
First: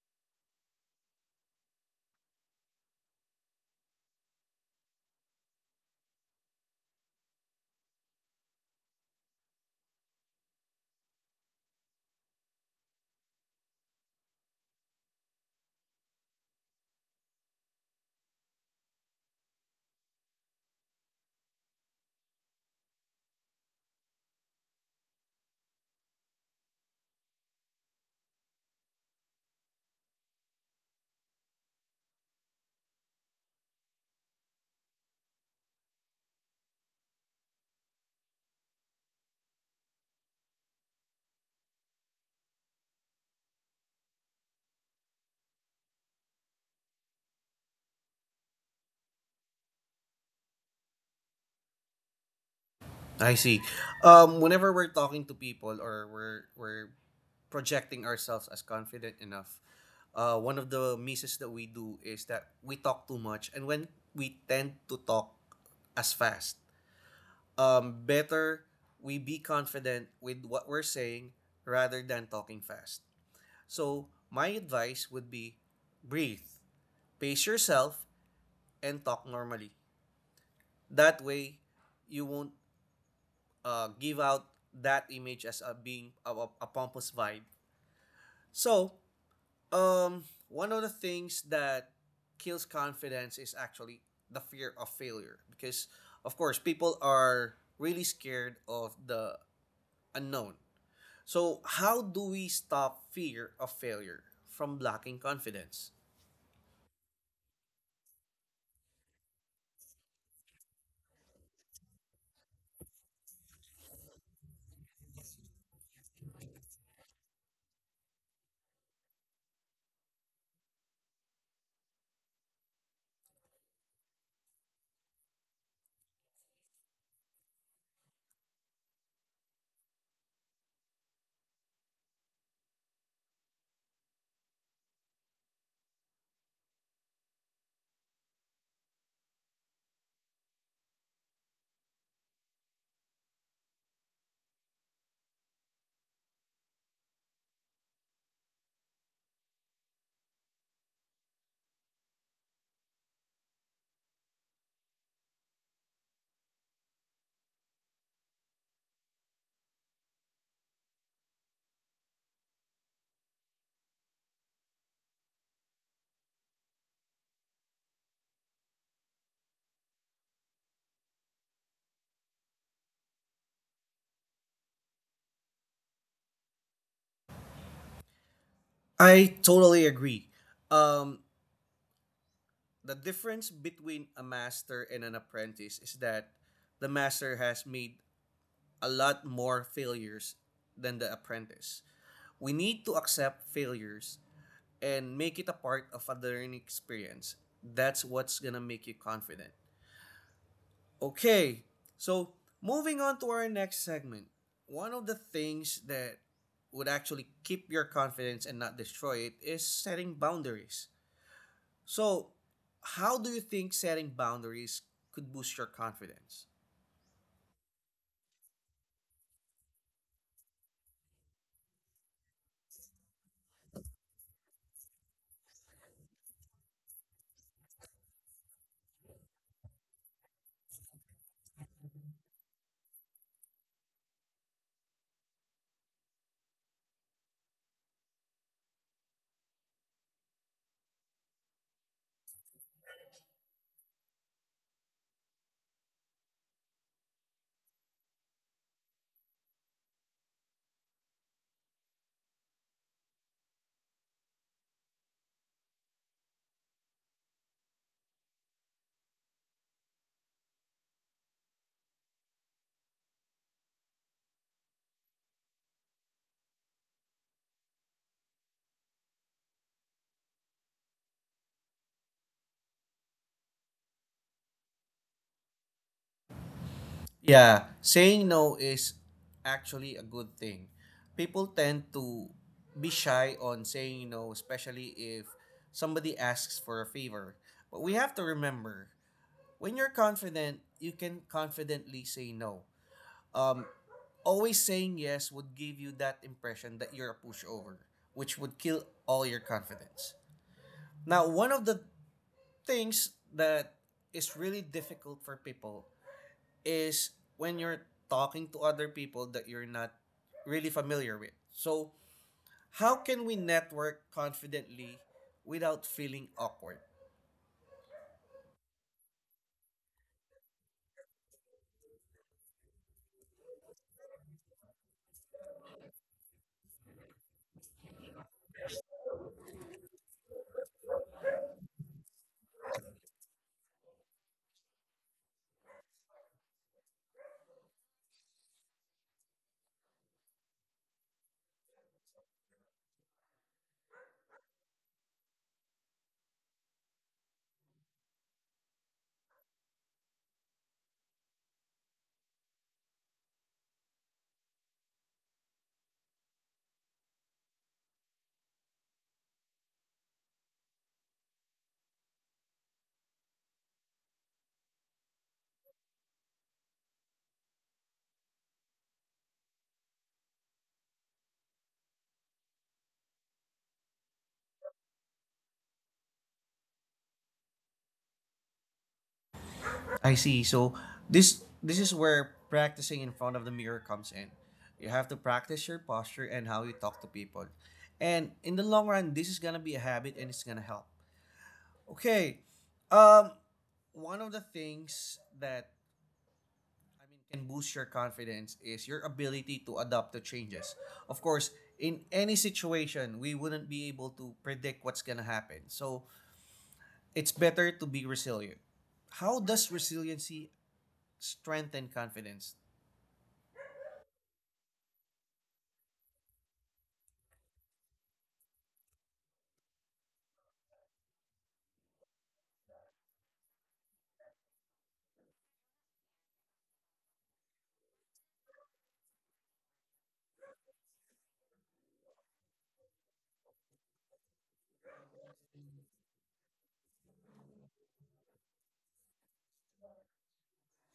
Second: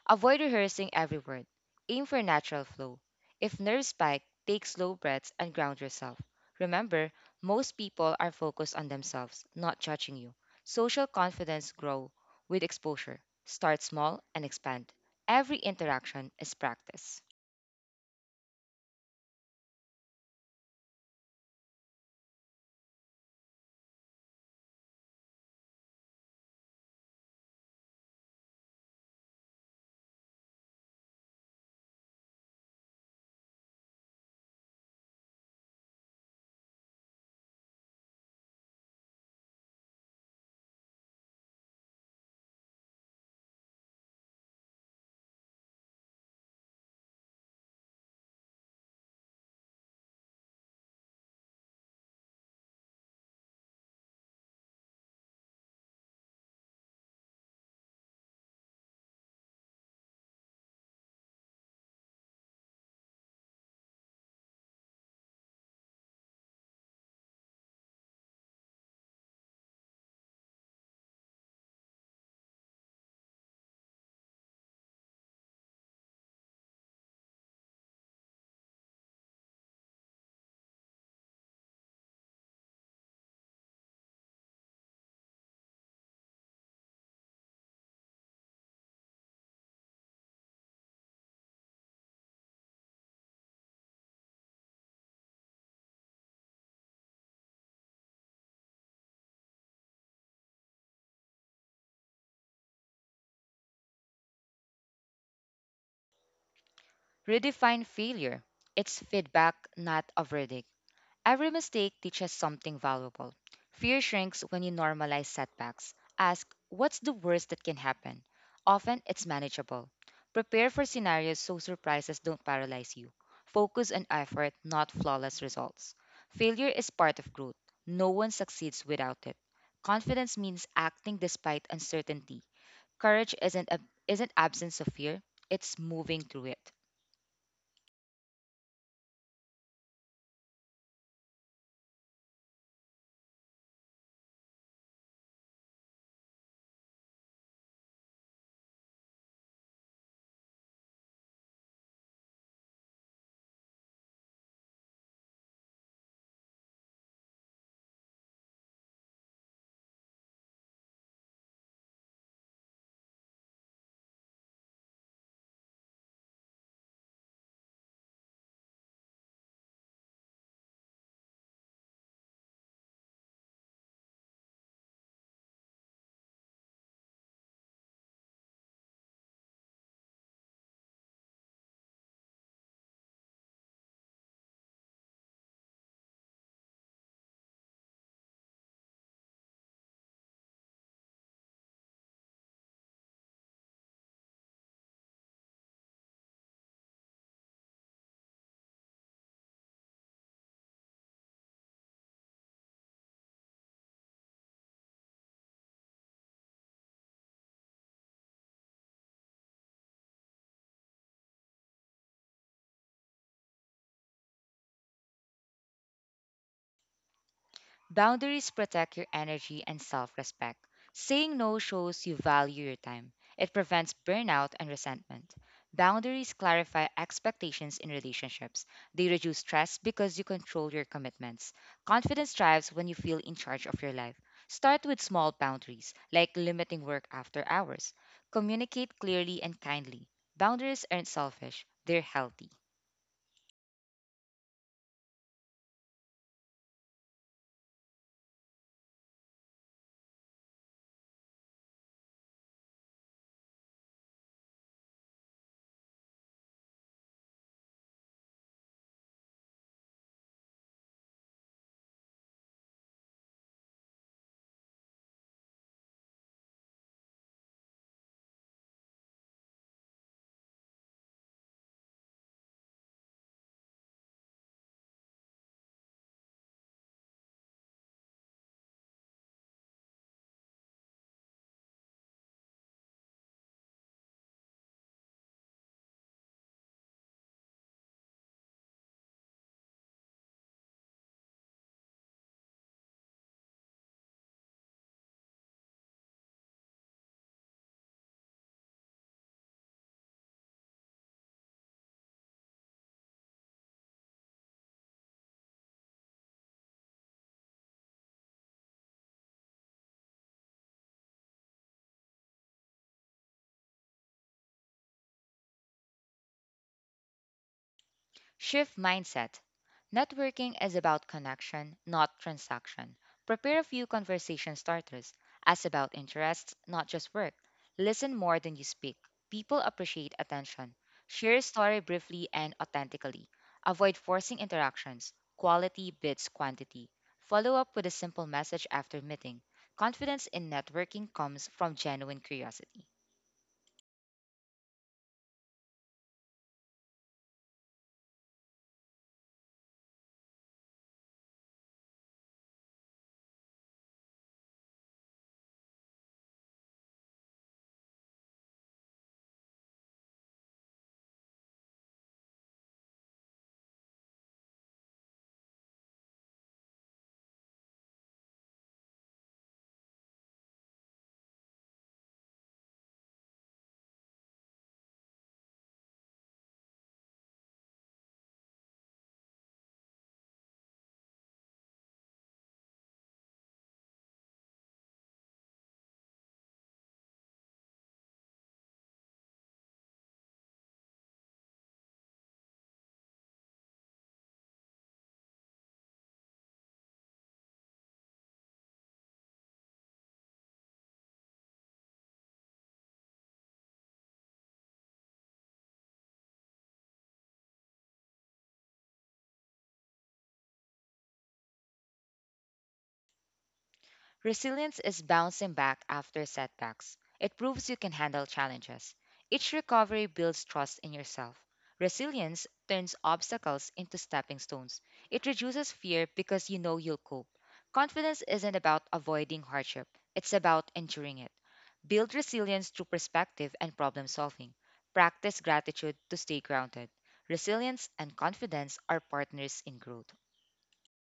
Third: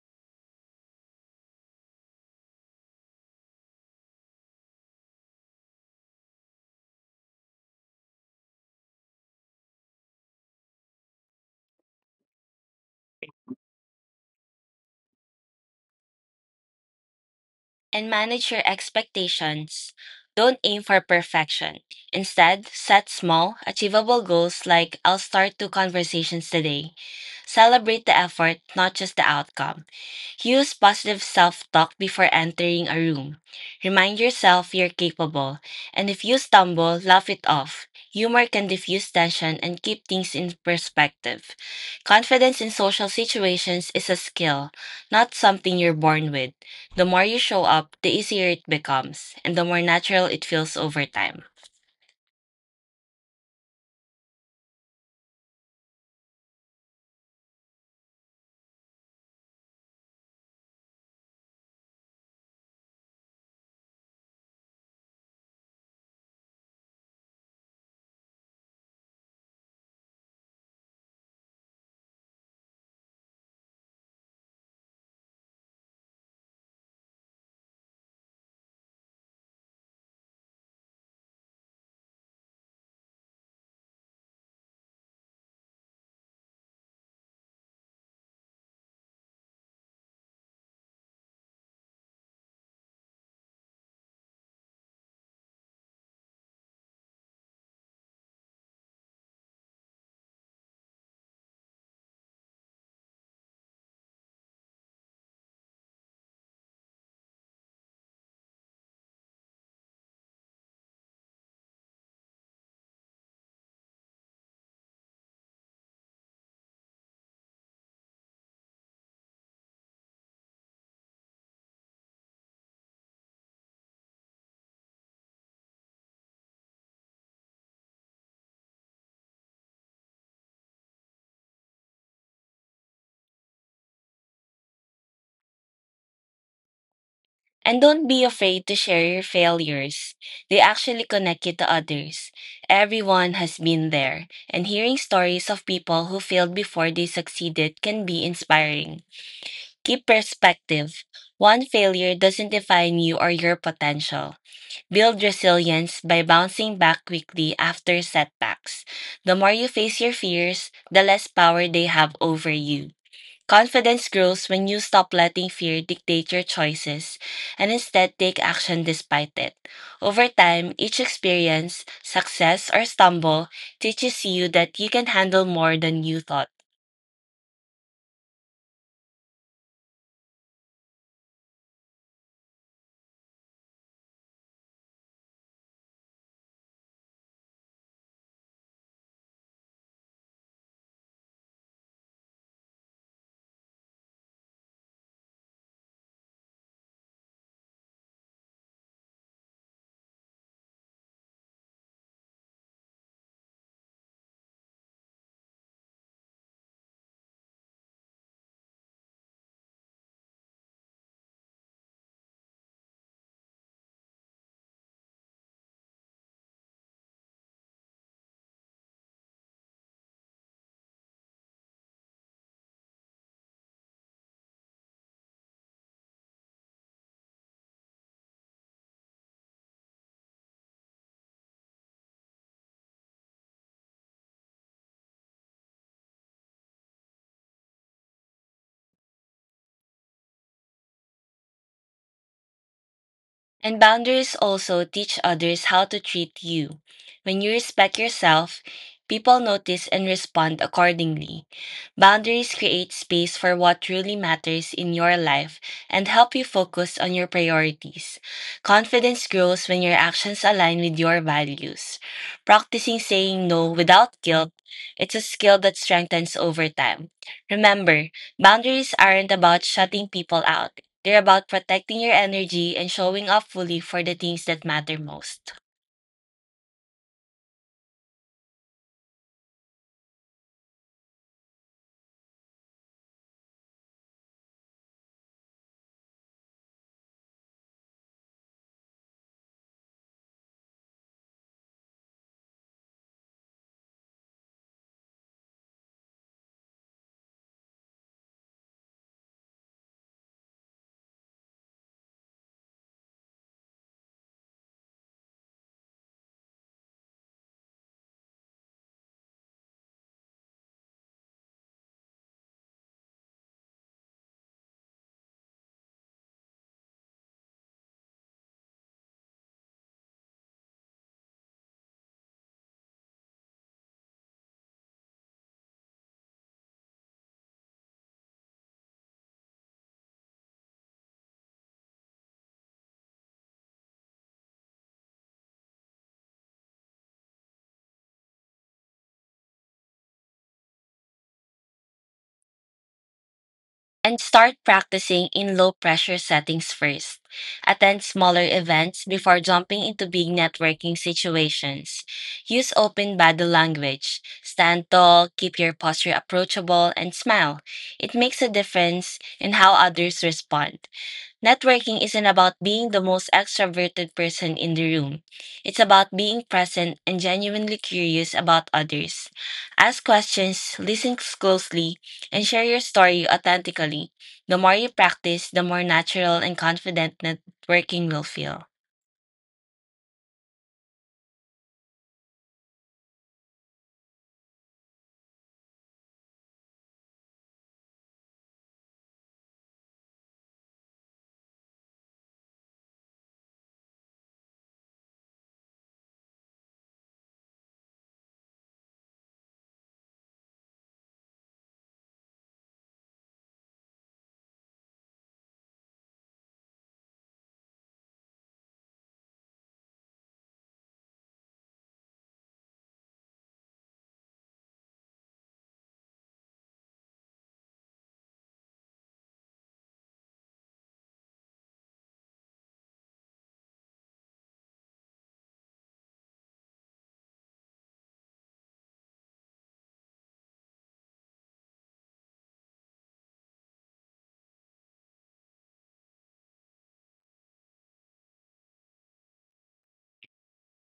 B: Avoid rehearsing every word. Aim for natural flow. If nerves spike, take slow breaths and ground yourself. Remember, most people are focused on themselves, not judging you. Social confidence grow with exposure. Start small and expand. Every interaction is practice.
C: And manage your expectations. Don't aim for perfection. Instead, set small, achievable goals like I'll start two conversations today. Celebrate the effort, not just the outcome. Use positive self talk before entering a room. Remind yourself you're capable, and if you stumble, laugh it off. Humor can diffuse tension and keep things in perspective. Confidence in social situations is a skill, not something you're born with. The more you show up, the easier it becomes, and the more natural it feels over time.
A: I see. Whenever we're talking to people or we're projecting ourselves as confident enough, one of the misses that we do is that we talk too much, and when we tend to talk as fast, better we be confident with what we're saying rather than talking fast. So my advice would be, breathe, pace yourself, and talk normally. That way, you won't give out that image as a being a pompous vibe. So, one of the things that kills confidence is actually the fear of failure because, of course, people are really scared of the unknown. So, how do we stop fear of failure from blocking confidence?
B: Redefine failure. It's feedback, not a verdict. Every mistake teaches something valuable. Fear shrinks when you normalize setbacks. Ask, what's the worst that can happen? Often, it's manageable. Prepare for scenarios so surprises don't paralyze you. Focus on effort, not flawless results. Failure is part of growth. No one succeeds without it. Confidence means acting despite uncertainty. Courage isn't, isn't absence of fear, it's moving through it.
C: And don't be afraid to share your failures. They actually connect you to others. Everyone has been there, and hearing stories of people who failed before they succeeded can be inspiring. Keep perspective. One failure doesn't define you or your potential. Build resilience by bouncing back quickly after setbacks. The more you face your fears, the less power they have over you. Confidence grows when you stop letting fear dictate your choices and instead take action despite it. Over time, each experience, success, or stumble teaches you that you can handle more than you thought.
A: I totally agree. Um, the difference between a master and an apprentice is that the master has made a lot more failures than the apprentice. We need to accept failures and make it a part of a learning experience. That's what's gonna make you confident. Okay, so moving on to our next segment. One of the things that would actually keep your confidence and not destroy it is setting boundaries. So, how do you think setting boundaries could boost your confidence?
B: Boundaries protect your energy and self respect. Saying no shows you value your time, it prevents burnout and resentment. Boundaries clarify expectations in relationships. They reduce stress because you control your commitments. Confidence thrives when you feel in charge of your life. Start with small boundaries, like limiting work after hours. Communicate clearly and kindly. Boundaries aren't selfish, they're healthy.
C: And boundaries also teach others how to treat you. When you respect yourself, people notice and respond accordingly. Boundaries create space for what truly matters in your life and help you focus on your priorities. Confidence grows when your actions align with your values. Practicing saying no without guilt, it's a skill that strengthens over time. Remember, boundaries aren't about shutting people out. They're about protecting your energy and showing up fully for the things that matter most.
A: Yeah, saying no is actually a good thing. People tend to be shy on saying no, especially if somebody asks for a favor. But we have to remember when you're confident, you can confidently say no. Um, always saying yes would give you that impression that you're a pushover, which would kill all your confidence. Now, one of the things that is really difficult for people is when you're talking to other people that you're not really familiar with. So, how can we network confidently without feeling awkward?
B: Shift mindset. Networking is about connection, not transaction. Prepare a few conversation starters. Ask about interests, not just work. Listen more than you speak. People appreciate attention. Share a story briefly and authentically. Avoid forcing interactions. Quality beats quantity. Follow up with a simple message after meeting. Confidence in networking comes from genuine curiosity.
C: And start practicing in low pressure settings first. Attend smaller events before jumping into big networking situations. Use open body language. Stand tall, keep your posture approachable, and smile. It makes a difference in how others respond. Networking isn't about being the most extroverted person in the room. It's about being present and genuinely curious about others. Ask questions, listen closely, and share your story authentically. The more you practice, the more natural and confident networking will feel.
A: I see. So, this is where practicing in front of the mirror comes in. You have to practice your posture and how you talk to people. And in the long run, this is going to be a habit and it's going to help. Okay. Um One of the things that, I mean, can boost your confidence is your ability to adapt to changes. Of course, in any situation, we wouldn't be able to predict what's going to happen. So it's better to be resilient. How does resiliency strengthen confidence?
B: Resilience is bouncing back after setbacks. It proves you can handle challenges. Each recovery builds trust in yourself. Resilience turns obstacles into stepping stones. It reduces fear because you know you'll cope. Confidence isn't about avoiding hardship, it's about enduring it. Build resilience through perspective and problem solving. Practice gratitude to stay grounded. Resilience and confidence are partners in growth.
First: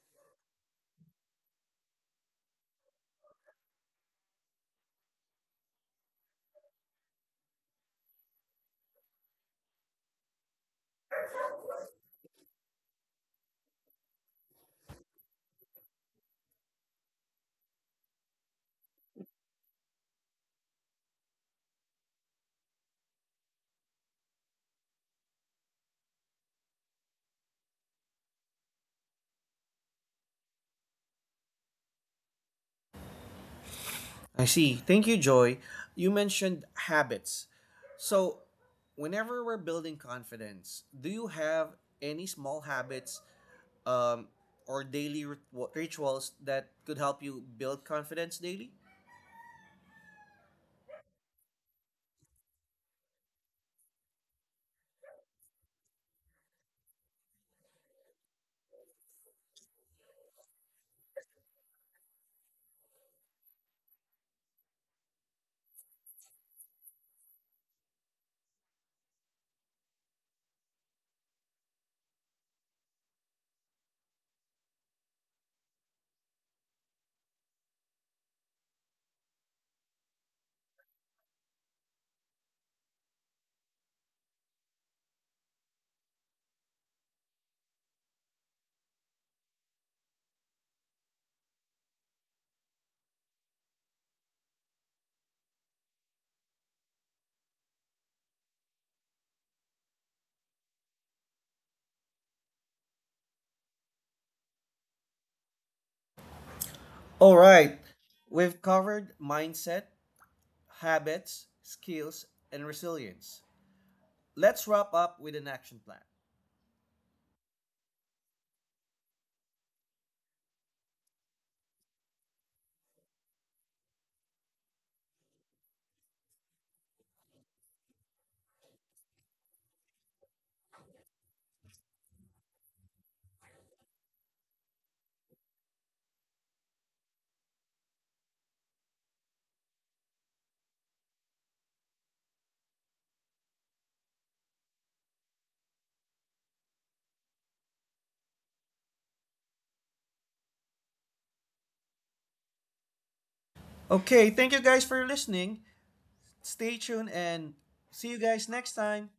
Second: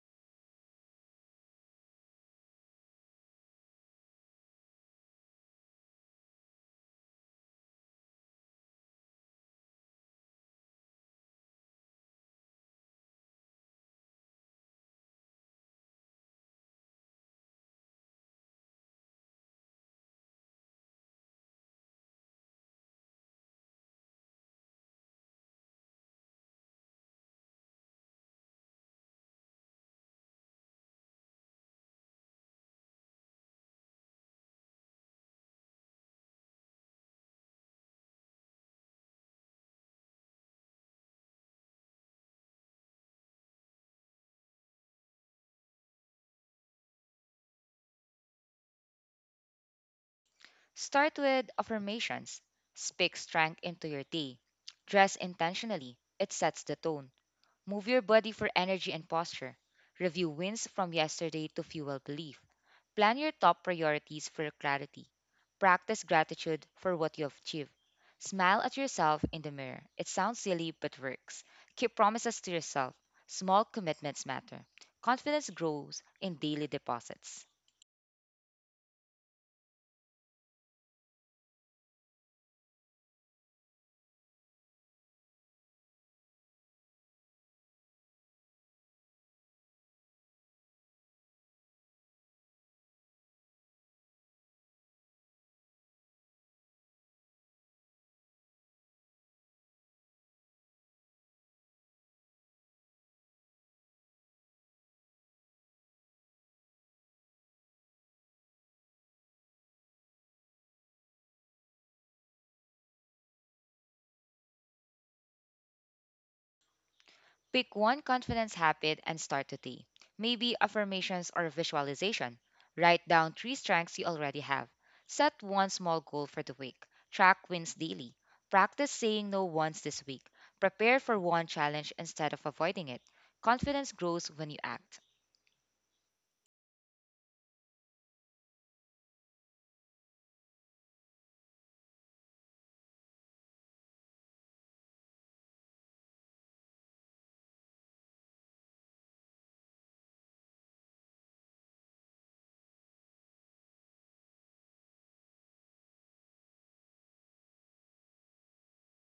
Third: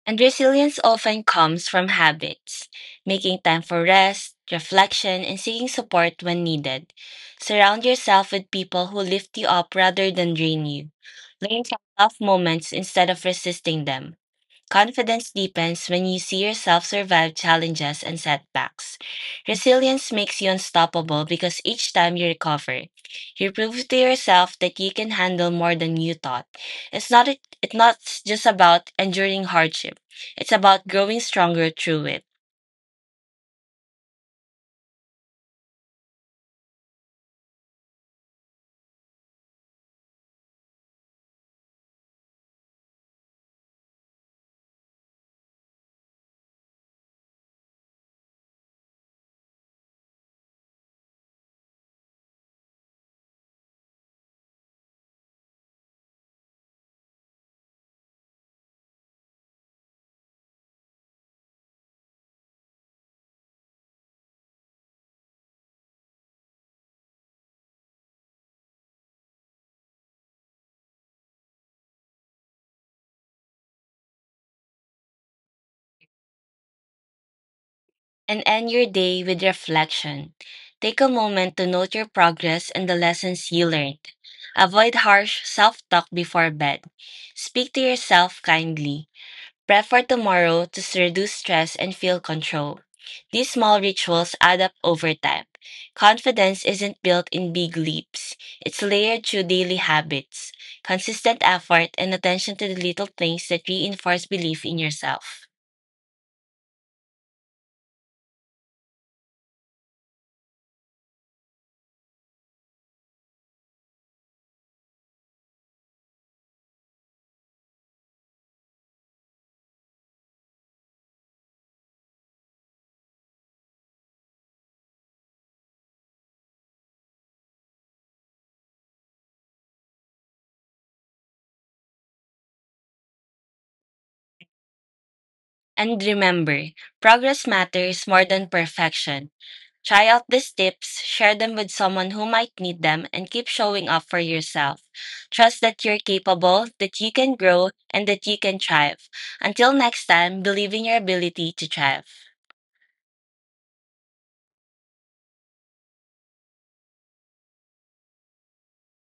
C: And resilience often comes from habits, making time for rest, reflection, and seeking support when needed. Surround yourself with people who lift you up rather than drain you. Learn from tough moments instead of resisting them. Confidence deepens when you see yourself survive challenges and setbacks. Resilience makes you unstoppable because each time you recover, you prove to yourself that you can handle more than you thought. It's not just about enduring hardship. It's about growing stronger through it.
A: I see. Thank you, Joy. You mentioned habits. So, whenever we're building confidence, do you have any small habits um, or daily rituals that could help you build confidence daily?
B: Start with affirmations. Speak strength into your day. Dress intentionally. It sets the tone. Move your body for energy and posture. Review wins from yesterday to fuel belief. Plan your top priorities for clarity. Practice gratitude for what you have achieved. Smile at yourself in the mirror. It sounds silly but works. Keep promises to yourself. Small commitments matter. Confidence grows in daily deposits.
C: And end your day with reflection. Take a moment to note your progress and the lessons you learned. Avoid harsh self-talk before bed. Speak to yourself kindly. Prep for tomorrow to reduce stress and feel control. These small rituals add up over time. Confidence isn't built in big leaps. It's layered through daily habits, consistent effort, and attention to the little things that reinforce belief in yourself.
A: All right. We've covered mindset, habits, skills, and resilience. Let's wrap up with an action plan.
B: Pick one confidence habit and start today. Maybe affirmations or visualization. Write down three strengths you already have. Set one small goal for the week. Track wins daily. Practice saying no once this week. Prepare for one challenge instead of avoiding it. Confidence grows when you act.
C: And remember, progress matters more than perfection. Try out these tips, share them with someone who might need them, and keep showing up for yourself. Trust that you're capable, that you can grow, and that you can thrive. Until next time, believe in your ability to thrive.
A: Okay, thank you guys for listening. Stay tuned and see you guys next time.